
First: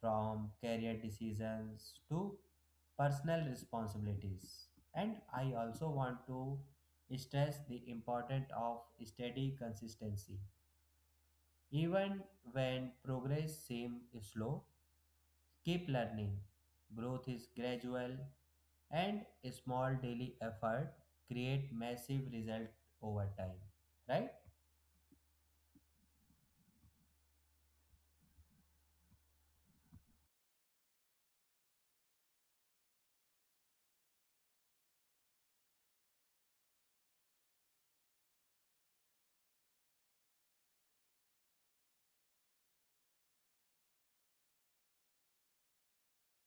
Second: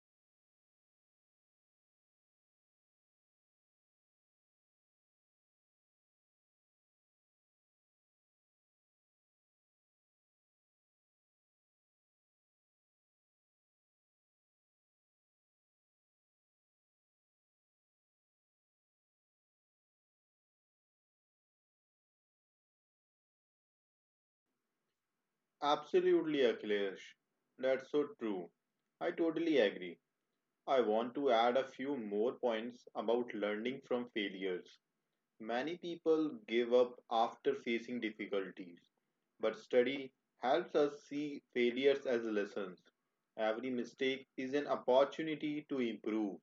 Speaker 1: from career decisions to personal responsibilities. And I also want to stress the importance of steady consistency. Even when progress seems slow, keep learning. Growth is gradual, and a small daily effort create massive result over time. Right?
Speaker 2: Absolutely, Akhilesh. That's so true. I totally agree. I want to add a few more points about learning from failures. Many people give up after facing difficulties, but study helps us see failures as lessons. Every mistake is an opportunity to improve.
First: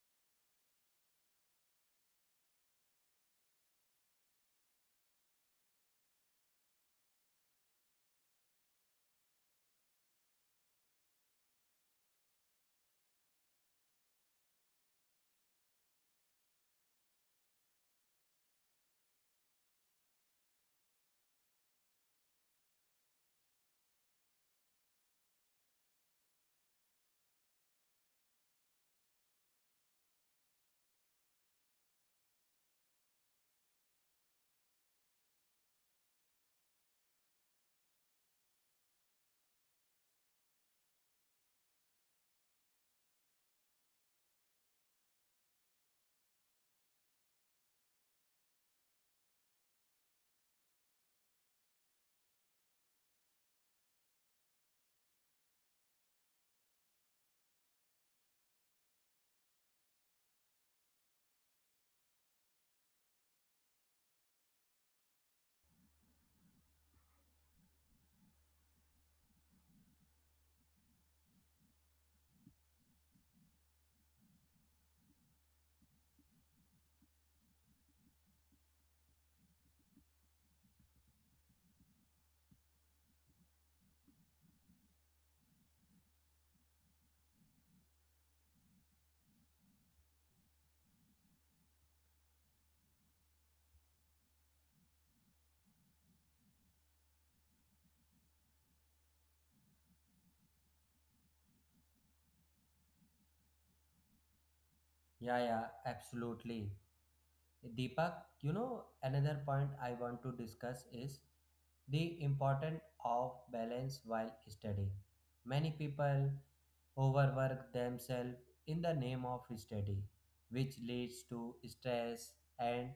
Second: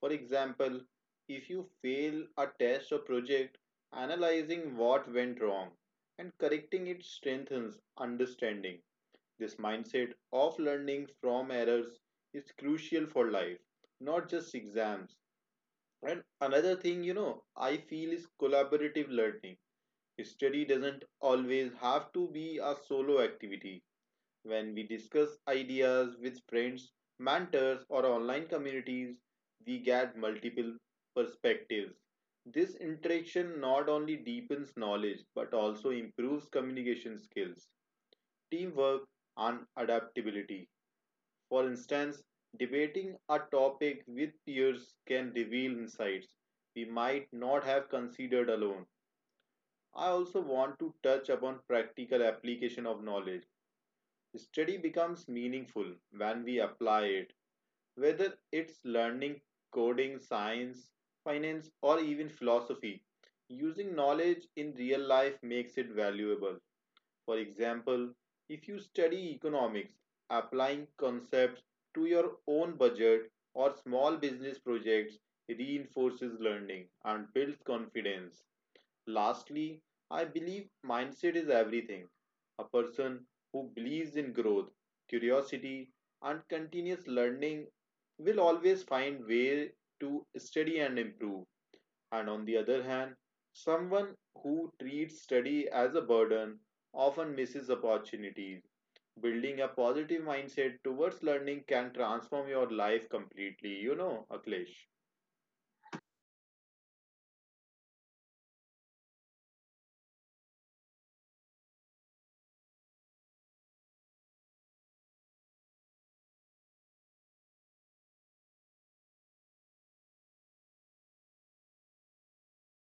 Speaker 2: For example, if you fail a test or project, analyzing what went wrong and correcting it strengthens understanding. This mindset of learning from errors is crucial for life, not just exams. And another thing, I feel is collaborative learning. Study doesn't always have to be a solo activity. When we discuss ideas with friends, mentors, or online communities, we get multiple perspectives. This interaction not only deepens knowledge but also improves communication skills, teamwork, and adaptability. For instance, debating a topic with peers can reveal insights we might not have considered alone. I also want to touch upon practical application of knowledge. Study becomes meaningful when we apply it, whether it's learning, coding, science, finance, or even philosophy. Using knowledge in real life makes it valuable. For example, if you study economics, applying concepts to your own budget or small business projects reinforces learning and builds confidence. Lastly, I believe mindset is everything. A person who believes in growth, curiosity, and continuous learning will always find way to study and improve. And on the other hand, someone who treats study as a burden often misses opportunities. Building a positive mindset towards learning can transform your life completely, you know, Aklesh.
Speaker 1: Yeah, yeah, absolutely. Deepak, you know, another point I want to discuss is the importance of balance while studying. Many people overwork themselves in the name of study, which leads to stress and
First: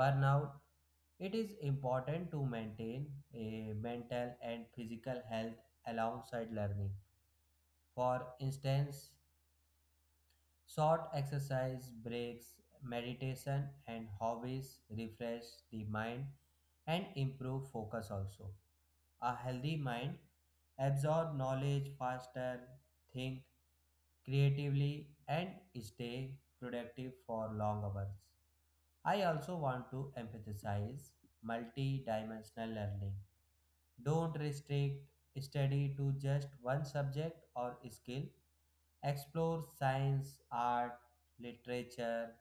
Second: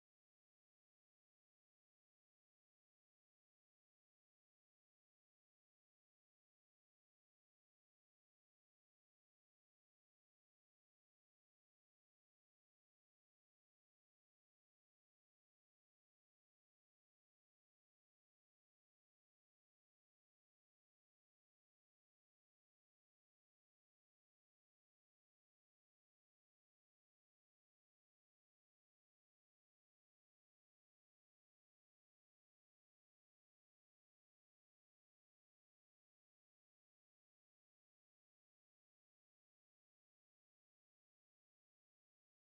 Speaker 1: burnout. It is important to maintain a mental and physical health alongside learning. For instance, short exercise breaks, meditation, and hobbies refresh the mind and improve focus also. A healthy mind absorb knowledge faster, think creatively, and stay productive for long hours. I also want to emphasize multi-dimensional learning. Don't restrict study to just one subject or skill. Explore science, art, literature,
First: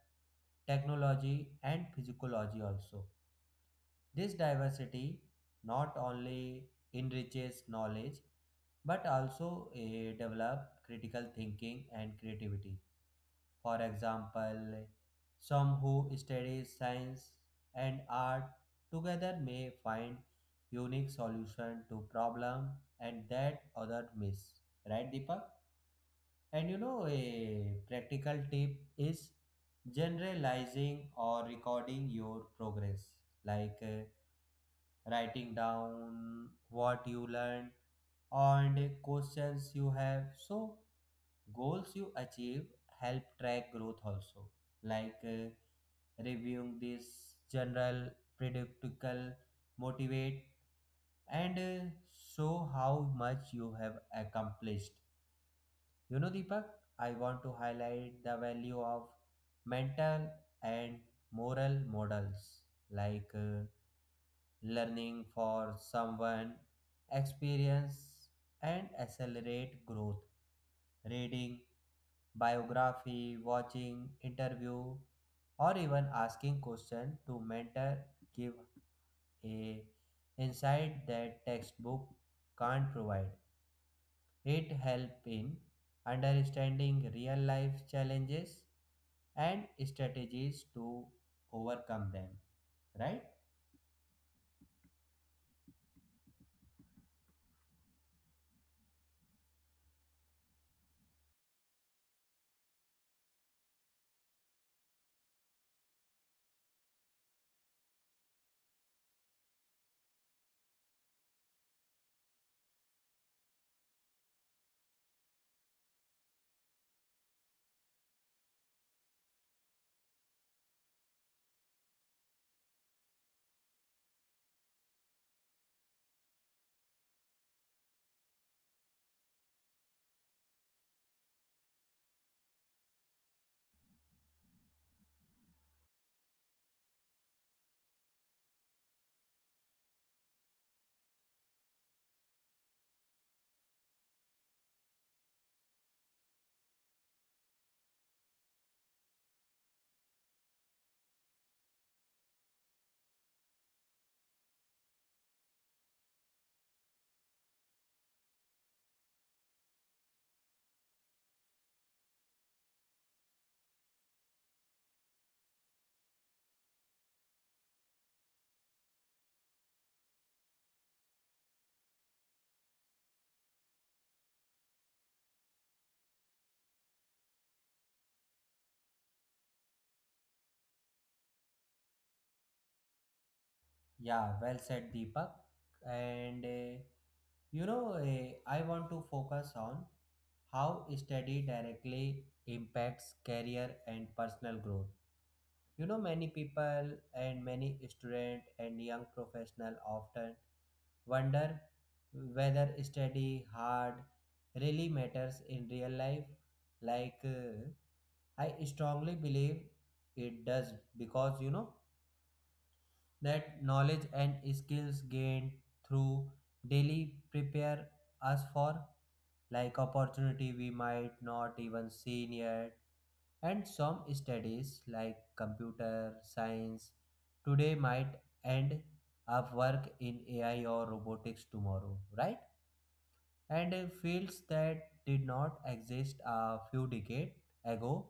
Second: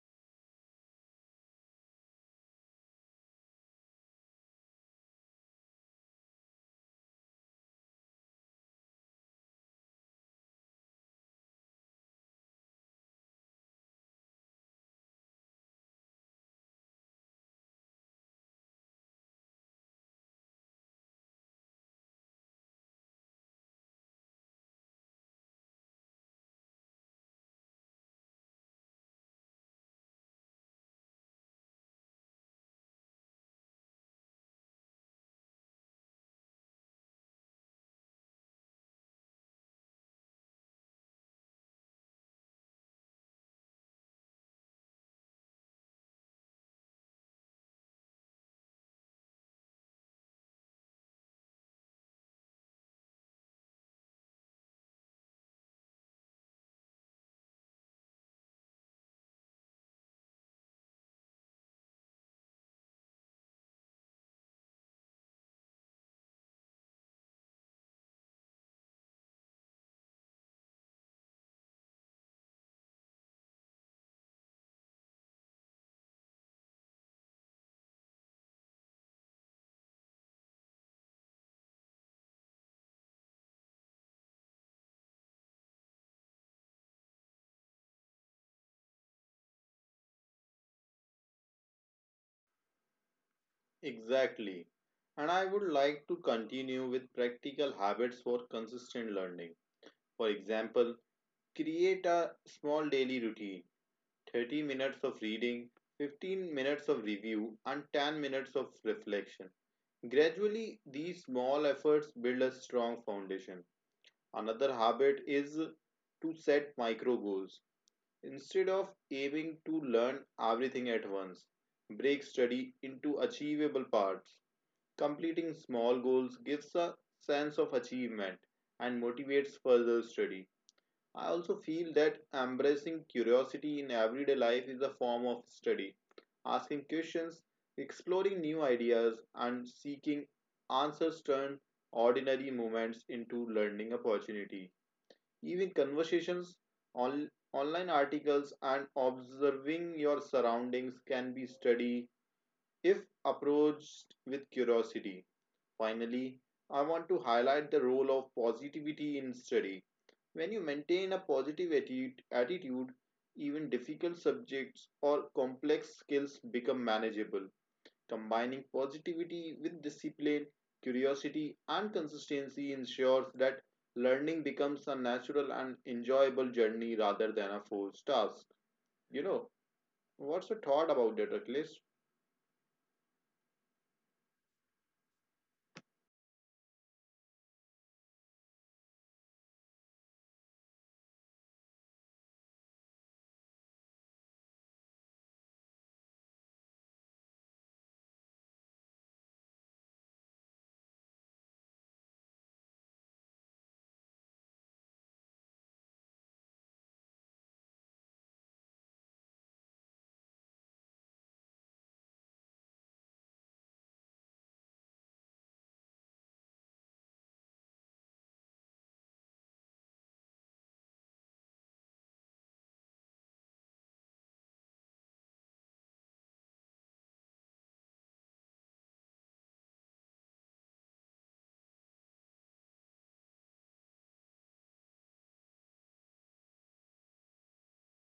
Speaker 1: technology, and physiology also. This diversity not only enriches knowledge but also develop critical thinking and creativity. For example, some who study science and art together may find unique solution to problem and that other miss. Right, Deepak? And you know, a practical tip is generalizing or recording your progress, like writing down what you learned and questions you have. So goals you achieve help track growth also, like reviewing this general predictable motivate and show how much you have accomplished. You know, Deepak, I want to highlight the value of mental and moral models, like learning for someone experience and accelerate growth, reading biography, watching interview, or even asking question to mentor give a insight that textbook can't provide. It help in understanding real life challenges and strategies to overcome them, right?
Speaker 2: Exactly. And I would like to continue with practical habits for consistent learning. For example, create a small daily routine: 30 minutes of reading, 15 minutes of review, and 10 minutes of reflection. Gradually, these small efforts build a strong foundation. Another habit is to set micro goals. Instead of aiming to learn everything at once, break study into achievable parts. Completing small goals gives a sense of achievement and motivates further study. I also feel that embracing curiosity in everyday life is a form of study. Asking questions, exploring new ideas, and seeking answers turn ordinary moments into learning opportunity. Even conversations, online articles, and observing your surroundings can be studied if approached with curiosity. Finally, I want to highlight the role of positivity in study. When you maintain a positive attitude, even difficult subjects or complex skills become manageable. Combining positivity with discipline, curiosity, and consistency ensures that learning becomes a natural and enjoyable journey rather than a forced task. You know, what's your thought about that, Akhilesh?
Speaker 1: Yeah, well said, Deepak. And you know, I want to focus on how study directly impacts career and personal growth. You know, many people and many student and young professional often wonder whether study hard really matters in real life. Like, I strongly believe it does, because you know that knowledge and skills gained through daily prepare us for like opportunity we might not even see yet. And some studies like computer science today might end up work in AI or robotics tomorrow, right? And fields that did not exist a few decades ago.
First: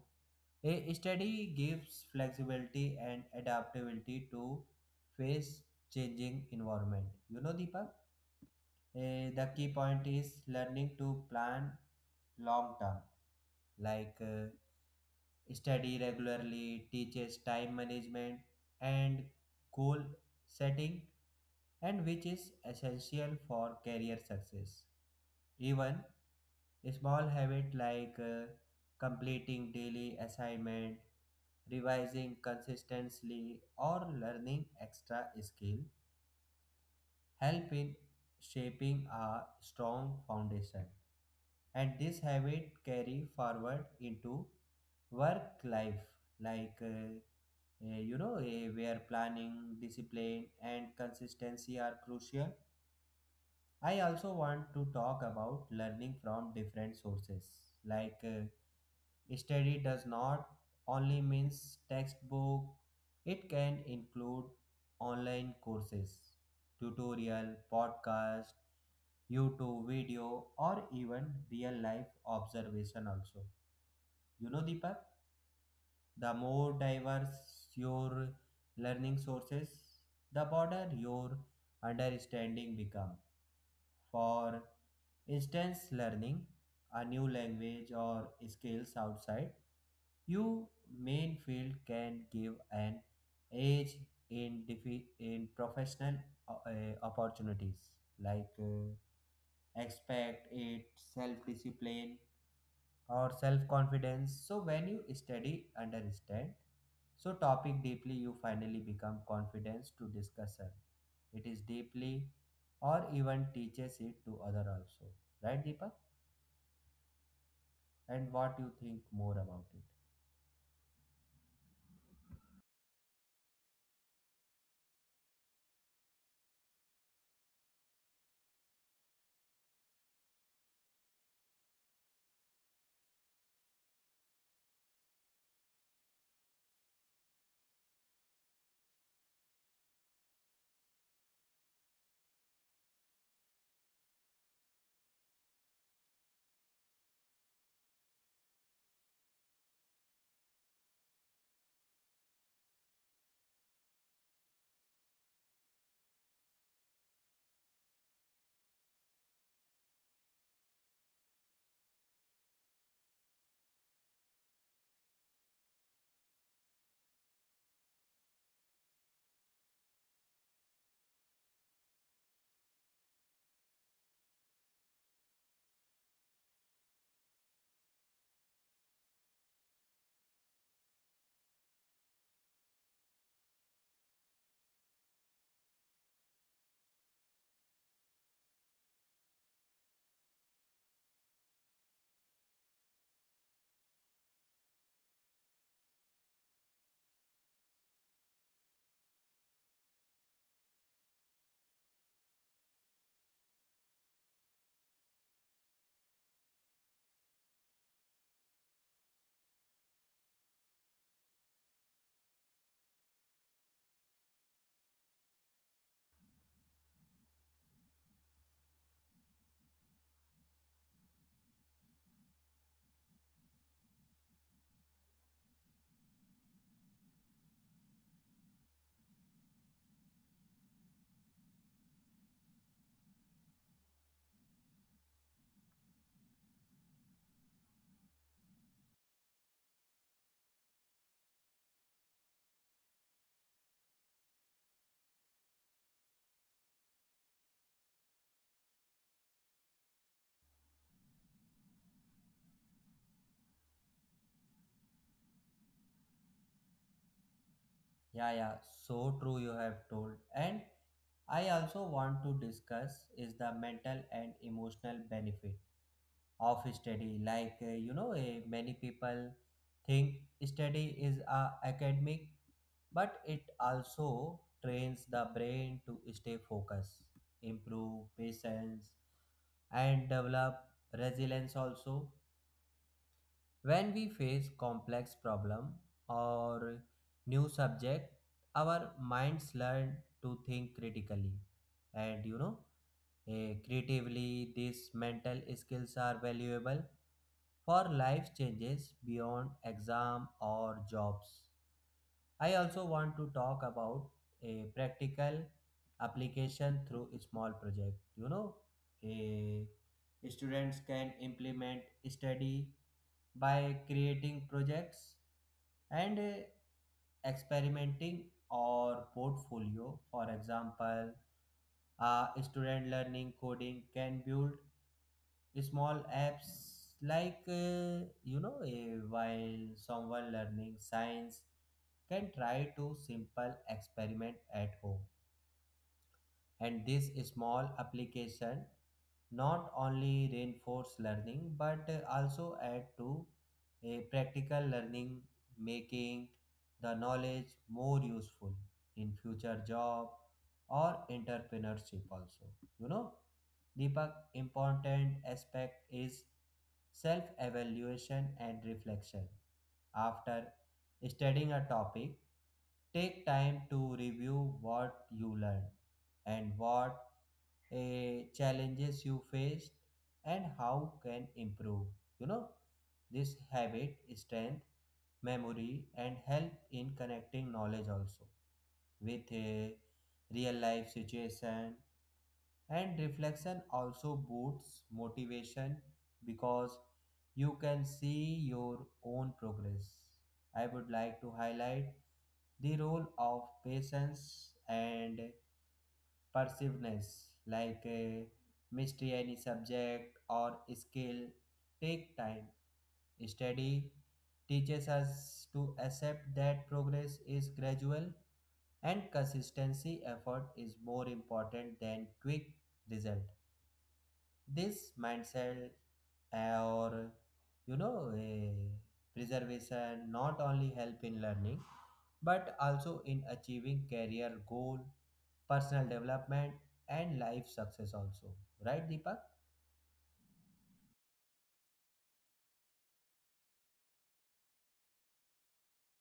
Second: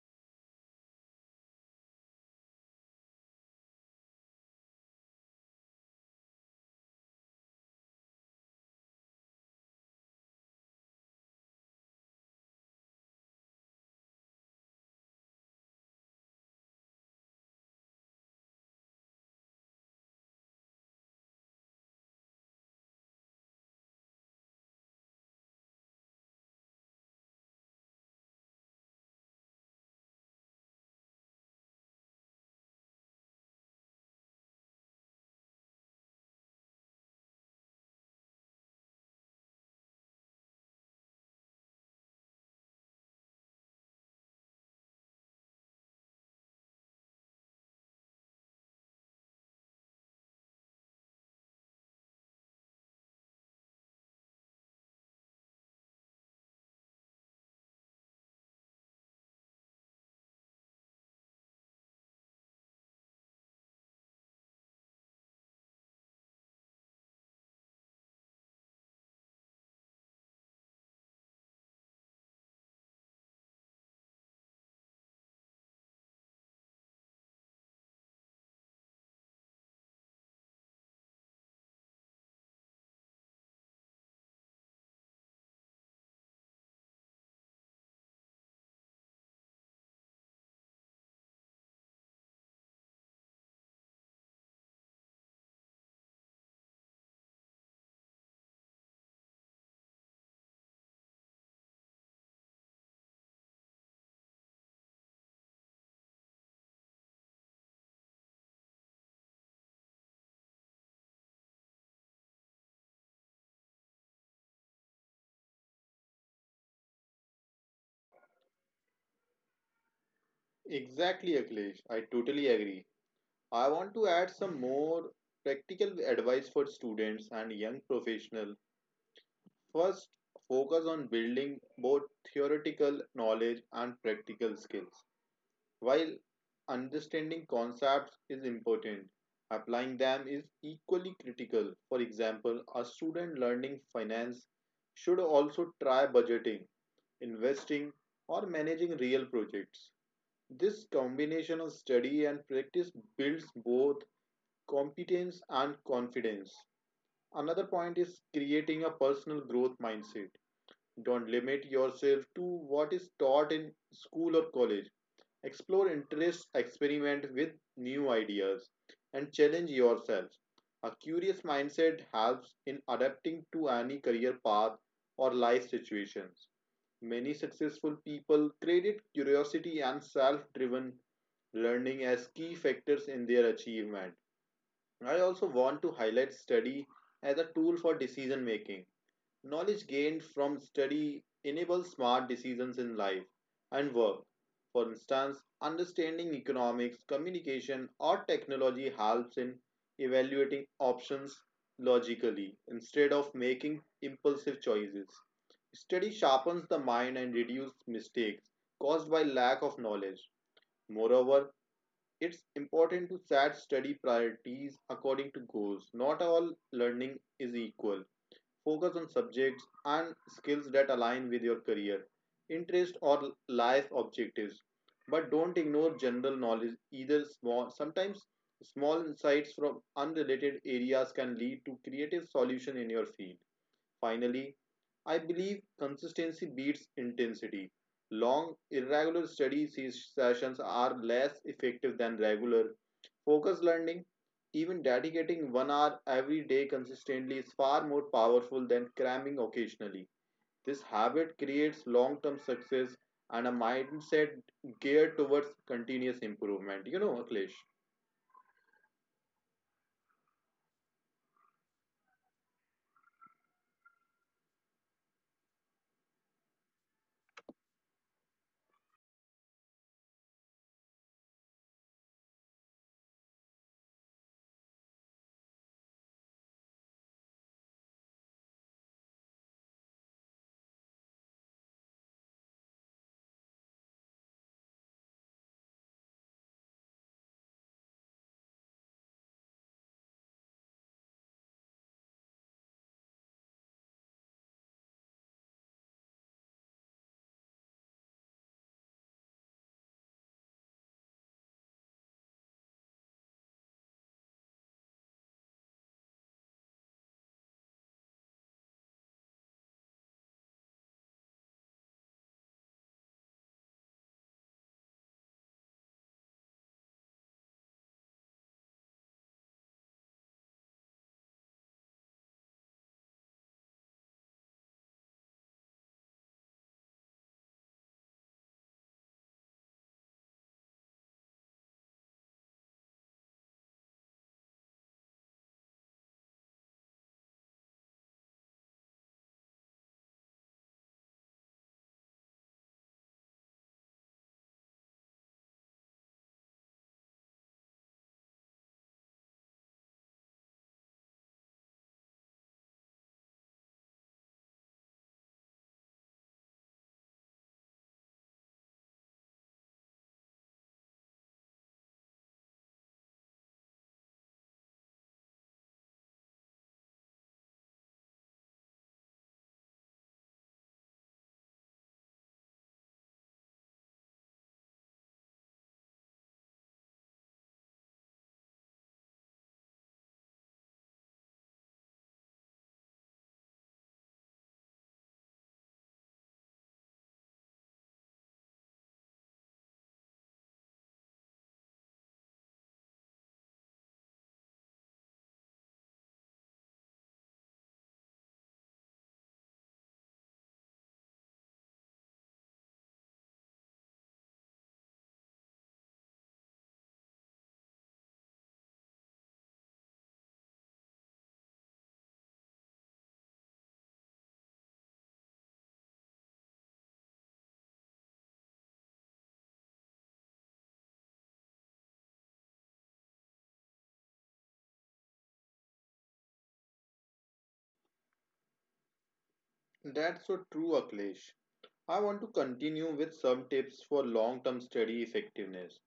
Speaker 1: A study gives flexibility and adaptability to face changing environment. You know, Deepak, the key point is learning to plan long term, like study regularly teaches time management and goal setting, and which is essential for career success. Even small habit like completing daily assignment, revising consistently or learning extra skill help in shaping a strong foundation, and this habit carry forward into work life, like where planning, discipline and consistency are crucial. I also want to talk about learning from different sources, like study does not only means textbook, it can include online courses, tutorial podcast, youtube video or even real life observation also. You know, Deepak, the more diverse your learning sources, the broader your understanding become. For instance, learning a new language or skills outside your main field can give an edge in in professional opportunities, like expect it self discipline or self confidence. So when you study, understand. So topic deeply, you finally become confidence to discussion. It is deeply, or even teaches it to other also, right, Deepak? And what you think more about it?
Speaker 2: Exactly, Akhilesh. I totally agree. I want to add some more practical advice for students and young professionals. First, focus on building both theoretical knowledge and practical skills. While understanding concepts is important, applying them is equally critical. For example, a student learning finance should also try budgeting, investing, or managing real projects. This combination of study and practice builds both competence and confidence. Another point is creating a personal growth mindset. Don't limit yourself to what is taught in school or college. Explore interests, experiment with new ideas, and challenge yourself. A curious mindset helps in adapting to any career path or life situations. Many successful people credit curiosity and self driven learning as key factors in their achievement. I also want to highlight study as a tool for decision making. Knowledge gained from study enables smart decisions in life and work. For instance, understanding economics, communication, or technology helps in evaluating options logically instead of making impulsive choices. Study sharpens the mind and reduces mistakes caused by lack of knowledge. Moreover, it's important to set study priorities according to goals. Not all learning is equal. Focus on subjects and skills that align with your career, interest, or life objectives. But don't ignore general knowledge either. Small, sometimes small insights from unrelated areas can lead to creative solutions in your field. Finally, I believe consistency beats intensity. Long, irregular study sessions are less effective than regular, focus learning. Even dedicating 1 hour every day consistently is far more powerful than cramming occasionally. This habit creates long term success and a mindset geared towards continuous improvement. You know, Akhilesh.
Speaker 1: Yeah, yeah. So true. You have told, and I also want to discuss is the mental and emotional benefit of study like many people think study is a academic but it also trains the brain to stay focused, improve patience, and develop resilience also. When we face complex problem or new subject, our minds learn to think critically and, creatively. These mental skills are valuable for life changes beyond exam or jobs. I also want to talk about a practical application through a small project. You know, a students can implement study by creating projects and experimenting or portfolio. For example, a student learning coding can build small apps like while someone learning science can try to simple experiment at home, and this small application not only reinforce learning but also add to a practical learning, making the knowledge more useful in future job or entrepreneurship also. You know Deepak, important aspect is self evaluation and reflection. After studying a topic, take time to review what you learned and what challenges you faced and how can improve. You know, this habit strength memory and help in connecting knowledge also with a real life situation. And reflection also boosts motivation, because you can see your own progress. I would like to highlight the role of patience and Persiveness, like a mystery, any subject or skill, take time. Study teaches us to accept that progress is gradual and consistency effort is more important than quick result. This mindset, or a preservation, not only help in learning but also in achieving career goal, personal development, and life success also, right Deepak?
Speaker 2: That's so true, Akhilesh. I want to continue with some tips for long term study effectiveness.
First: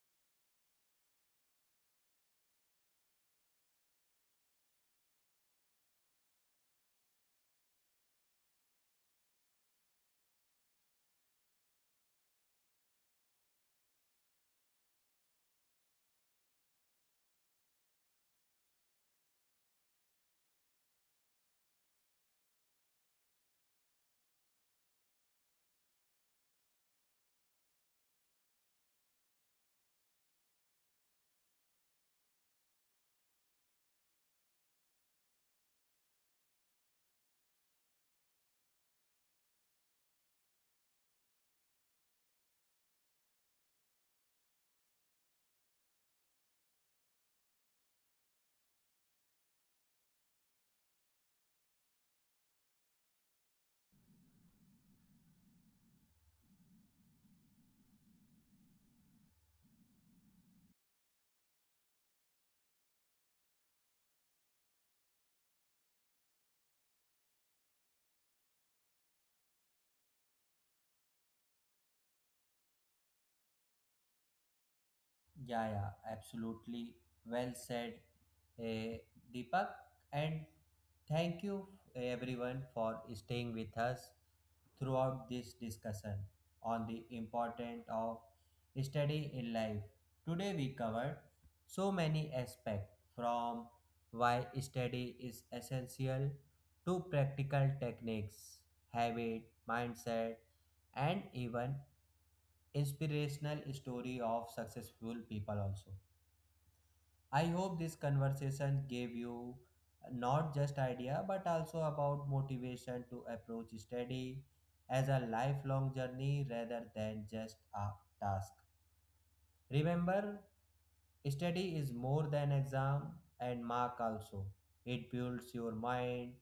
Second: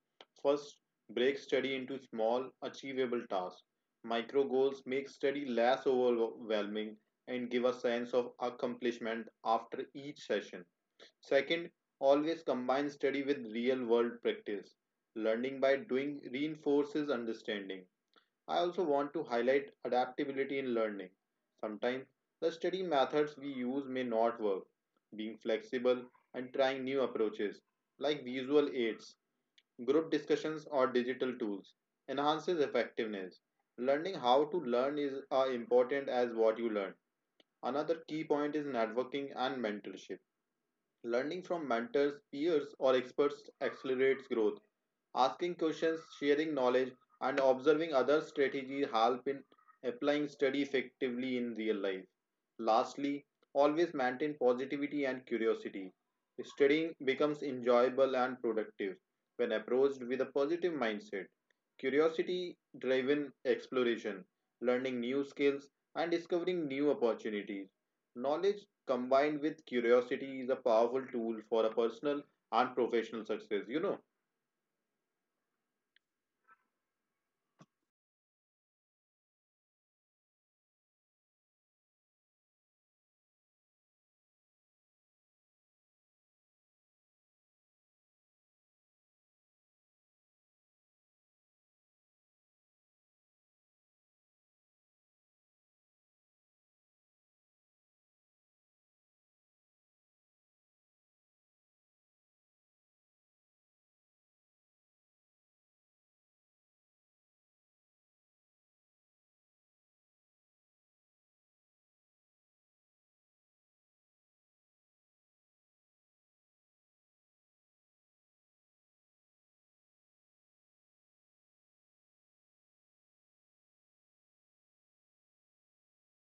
Speaker 2: First, break study into small, achievable tasks. Micro goals make study less overwhelming and give a sense of accomplishment after each session. Second, always combine study with real world practice. Learning by doing reinforces understanding. I also want to highlight adaptability in learning. Sometimes the study methods we use may not work. Being flexible and trying new approaches like visual aids, group discussions, or digital tools enhances effectiveness. Learning how to learn is as important as what you learn. Another key point is networking and mentorship. Learning from mentors, peers, or experts accelerates growth. Asking questions, sharing knowledge, and observing other strategies help in applying study effectively in real life. Lastly, always maintain positivity and curiosity. Studying becomes enjoyable and productive when approached with a positive mindset. Curiosity driven exploration, learning new skills, and discovering new opportunities. Knowledge combined with curiosity is a powerful tool for a personal and professional success. You know,
Speaker 1: Yeah, yeah, absolutely. Well said, eh, Deepak. And thank you everyone for staying with us throughout this discussion on the importance of study in life. Today we covered so many aspects, from why study is essential to practical techniques, habit, mindset, and even inspirational story of successful people also. I hope this conversation gave you not just idea but also about motivation to approach study as a lifelong journey rather than just a task. Remember, study is more than exam and mark also. It builds your mind,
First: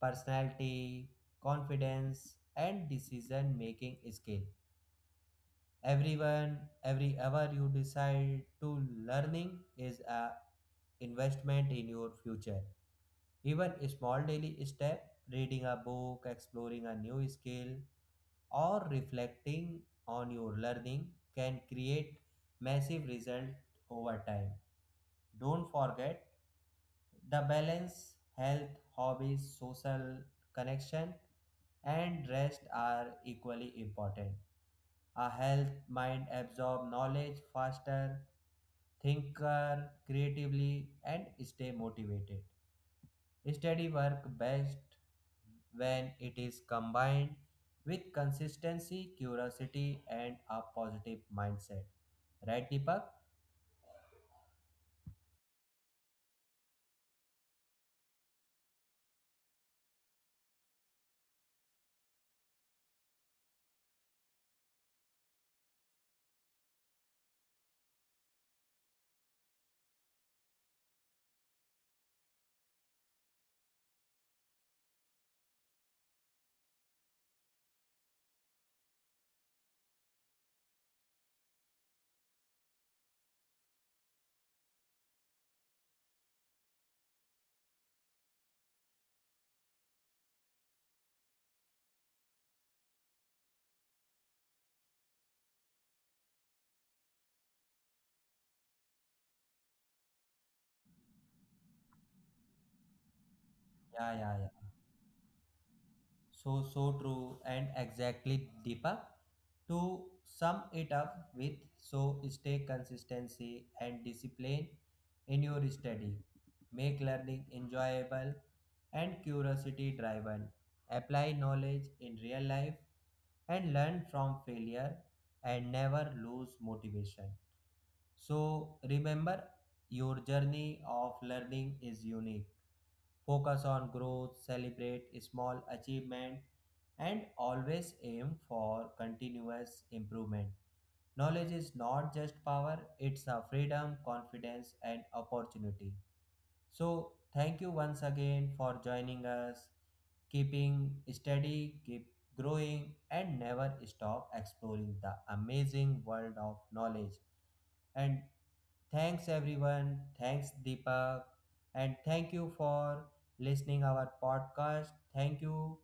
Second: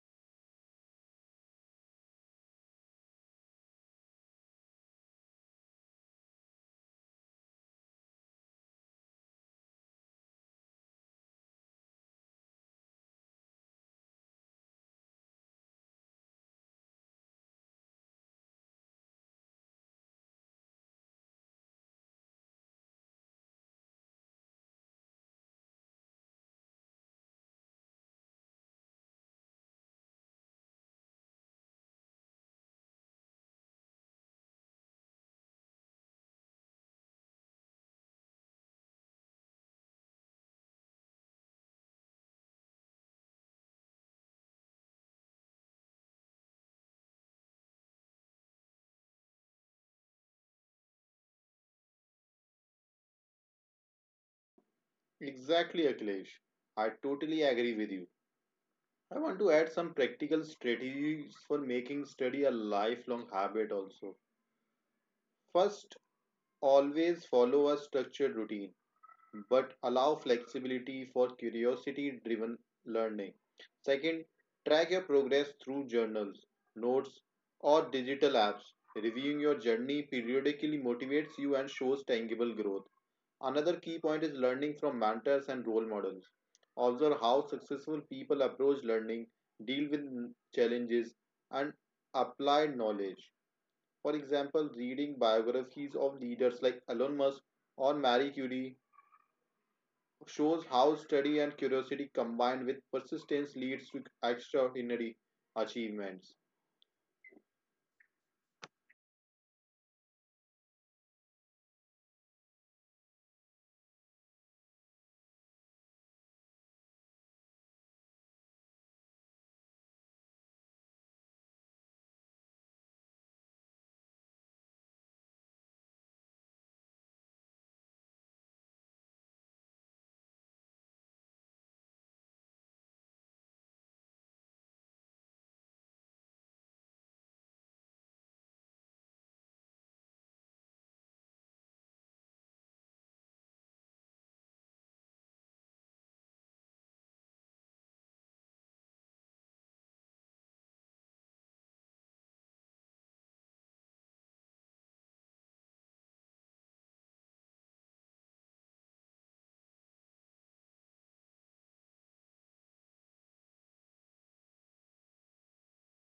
Speaker 1: personality, confidence, and decision making skill. Everyone, every hour you decide to learning is a investment in your future. Even a small daily step, reading a book, exploring a new skill, or reflecting on your learning, can create massive result over time. Don't forget the balance, health, hobbies, social connection, and rest are equally important. A health mind absorbs knowledge faster, thinker creatively, and stay motivated. Study work best when it is combined with consistency, curiosity, and a positive mindset. Right, Deepak?
Speaker 2: exactly, Akhilesh. I totally agree with you. I want to add some practical strategies for making study a lifelong habit also. First, always follow a structured routine, but allow flexibility for curiosity driven learning. Second, track your progress through journals, notes, or digital apps. Reviewing your journey periodically motivates you and shows tangible growth. Another key point is learning from mentors and role models. Observe how successful people approach learning, deal with challenges, and apply knowledge. For example, reading biographies of leaders like Elon Musk or Marie Curie shows how study and curiosity combined with persistence leads to
Speaker 1: Yeah, yeah, yeah.
Speaker 2: extraordinary achievements.
Speaker 1: So, so true, and exactly Deepa. To sum it up with, so stay consistency and discipline in your study. Make learning enjoyable and curiosity driven. Apply knowledge in real life and learn from failure, and never lose motivation. So remember, your journey of learning is unique. Focus on growth, celebrate small achievement, and always aim for continuous improvement. Knowledge is not just power, it's a freedom, confidence, and opportunity. So, thank you once again for joining us. Keeping steady, keep growing, and never stop exploring the amazing world of knowledge. And thanks everyone. Thanks Deepak. And thank you for listening our podcast. Thank you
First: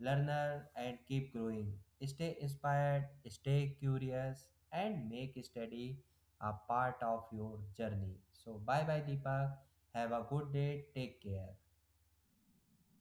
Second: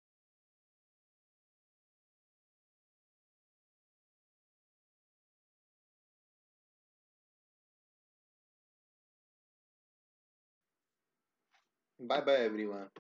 Speaker 1: learner and keep growing. Stay inspired, stay curious, and make study a part of your journey. So bye bye Deepak. Have a good day. Take care.
Speaker 2: Bye bye, everyone.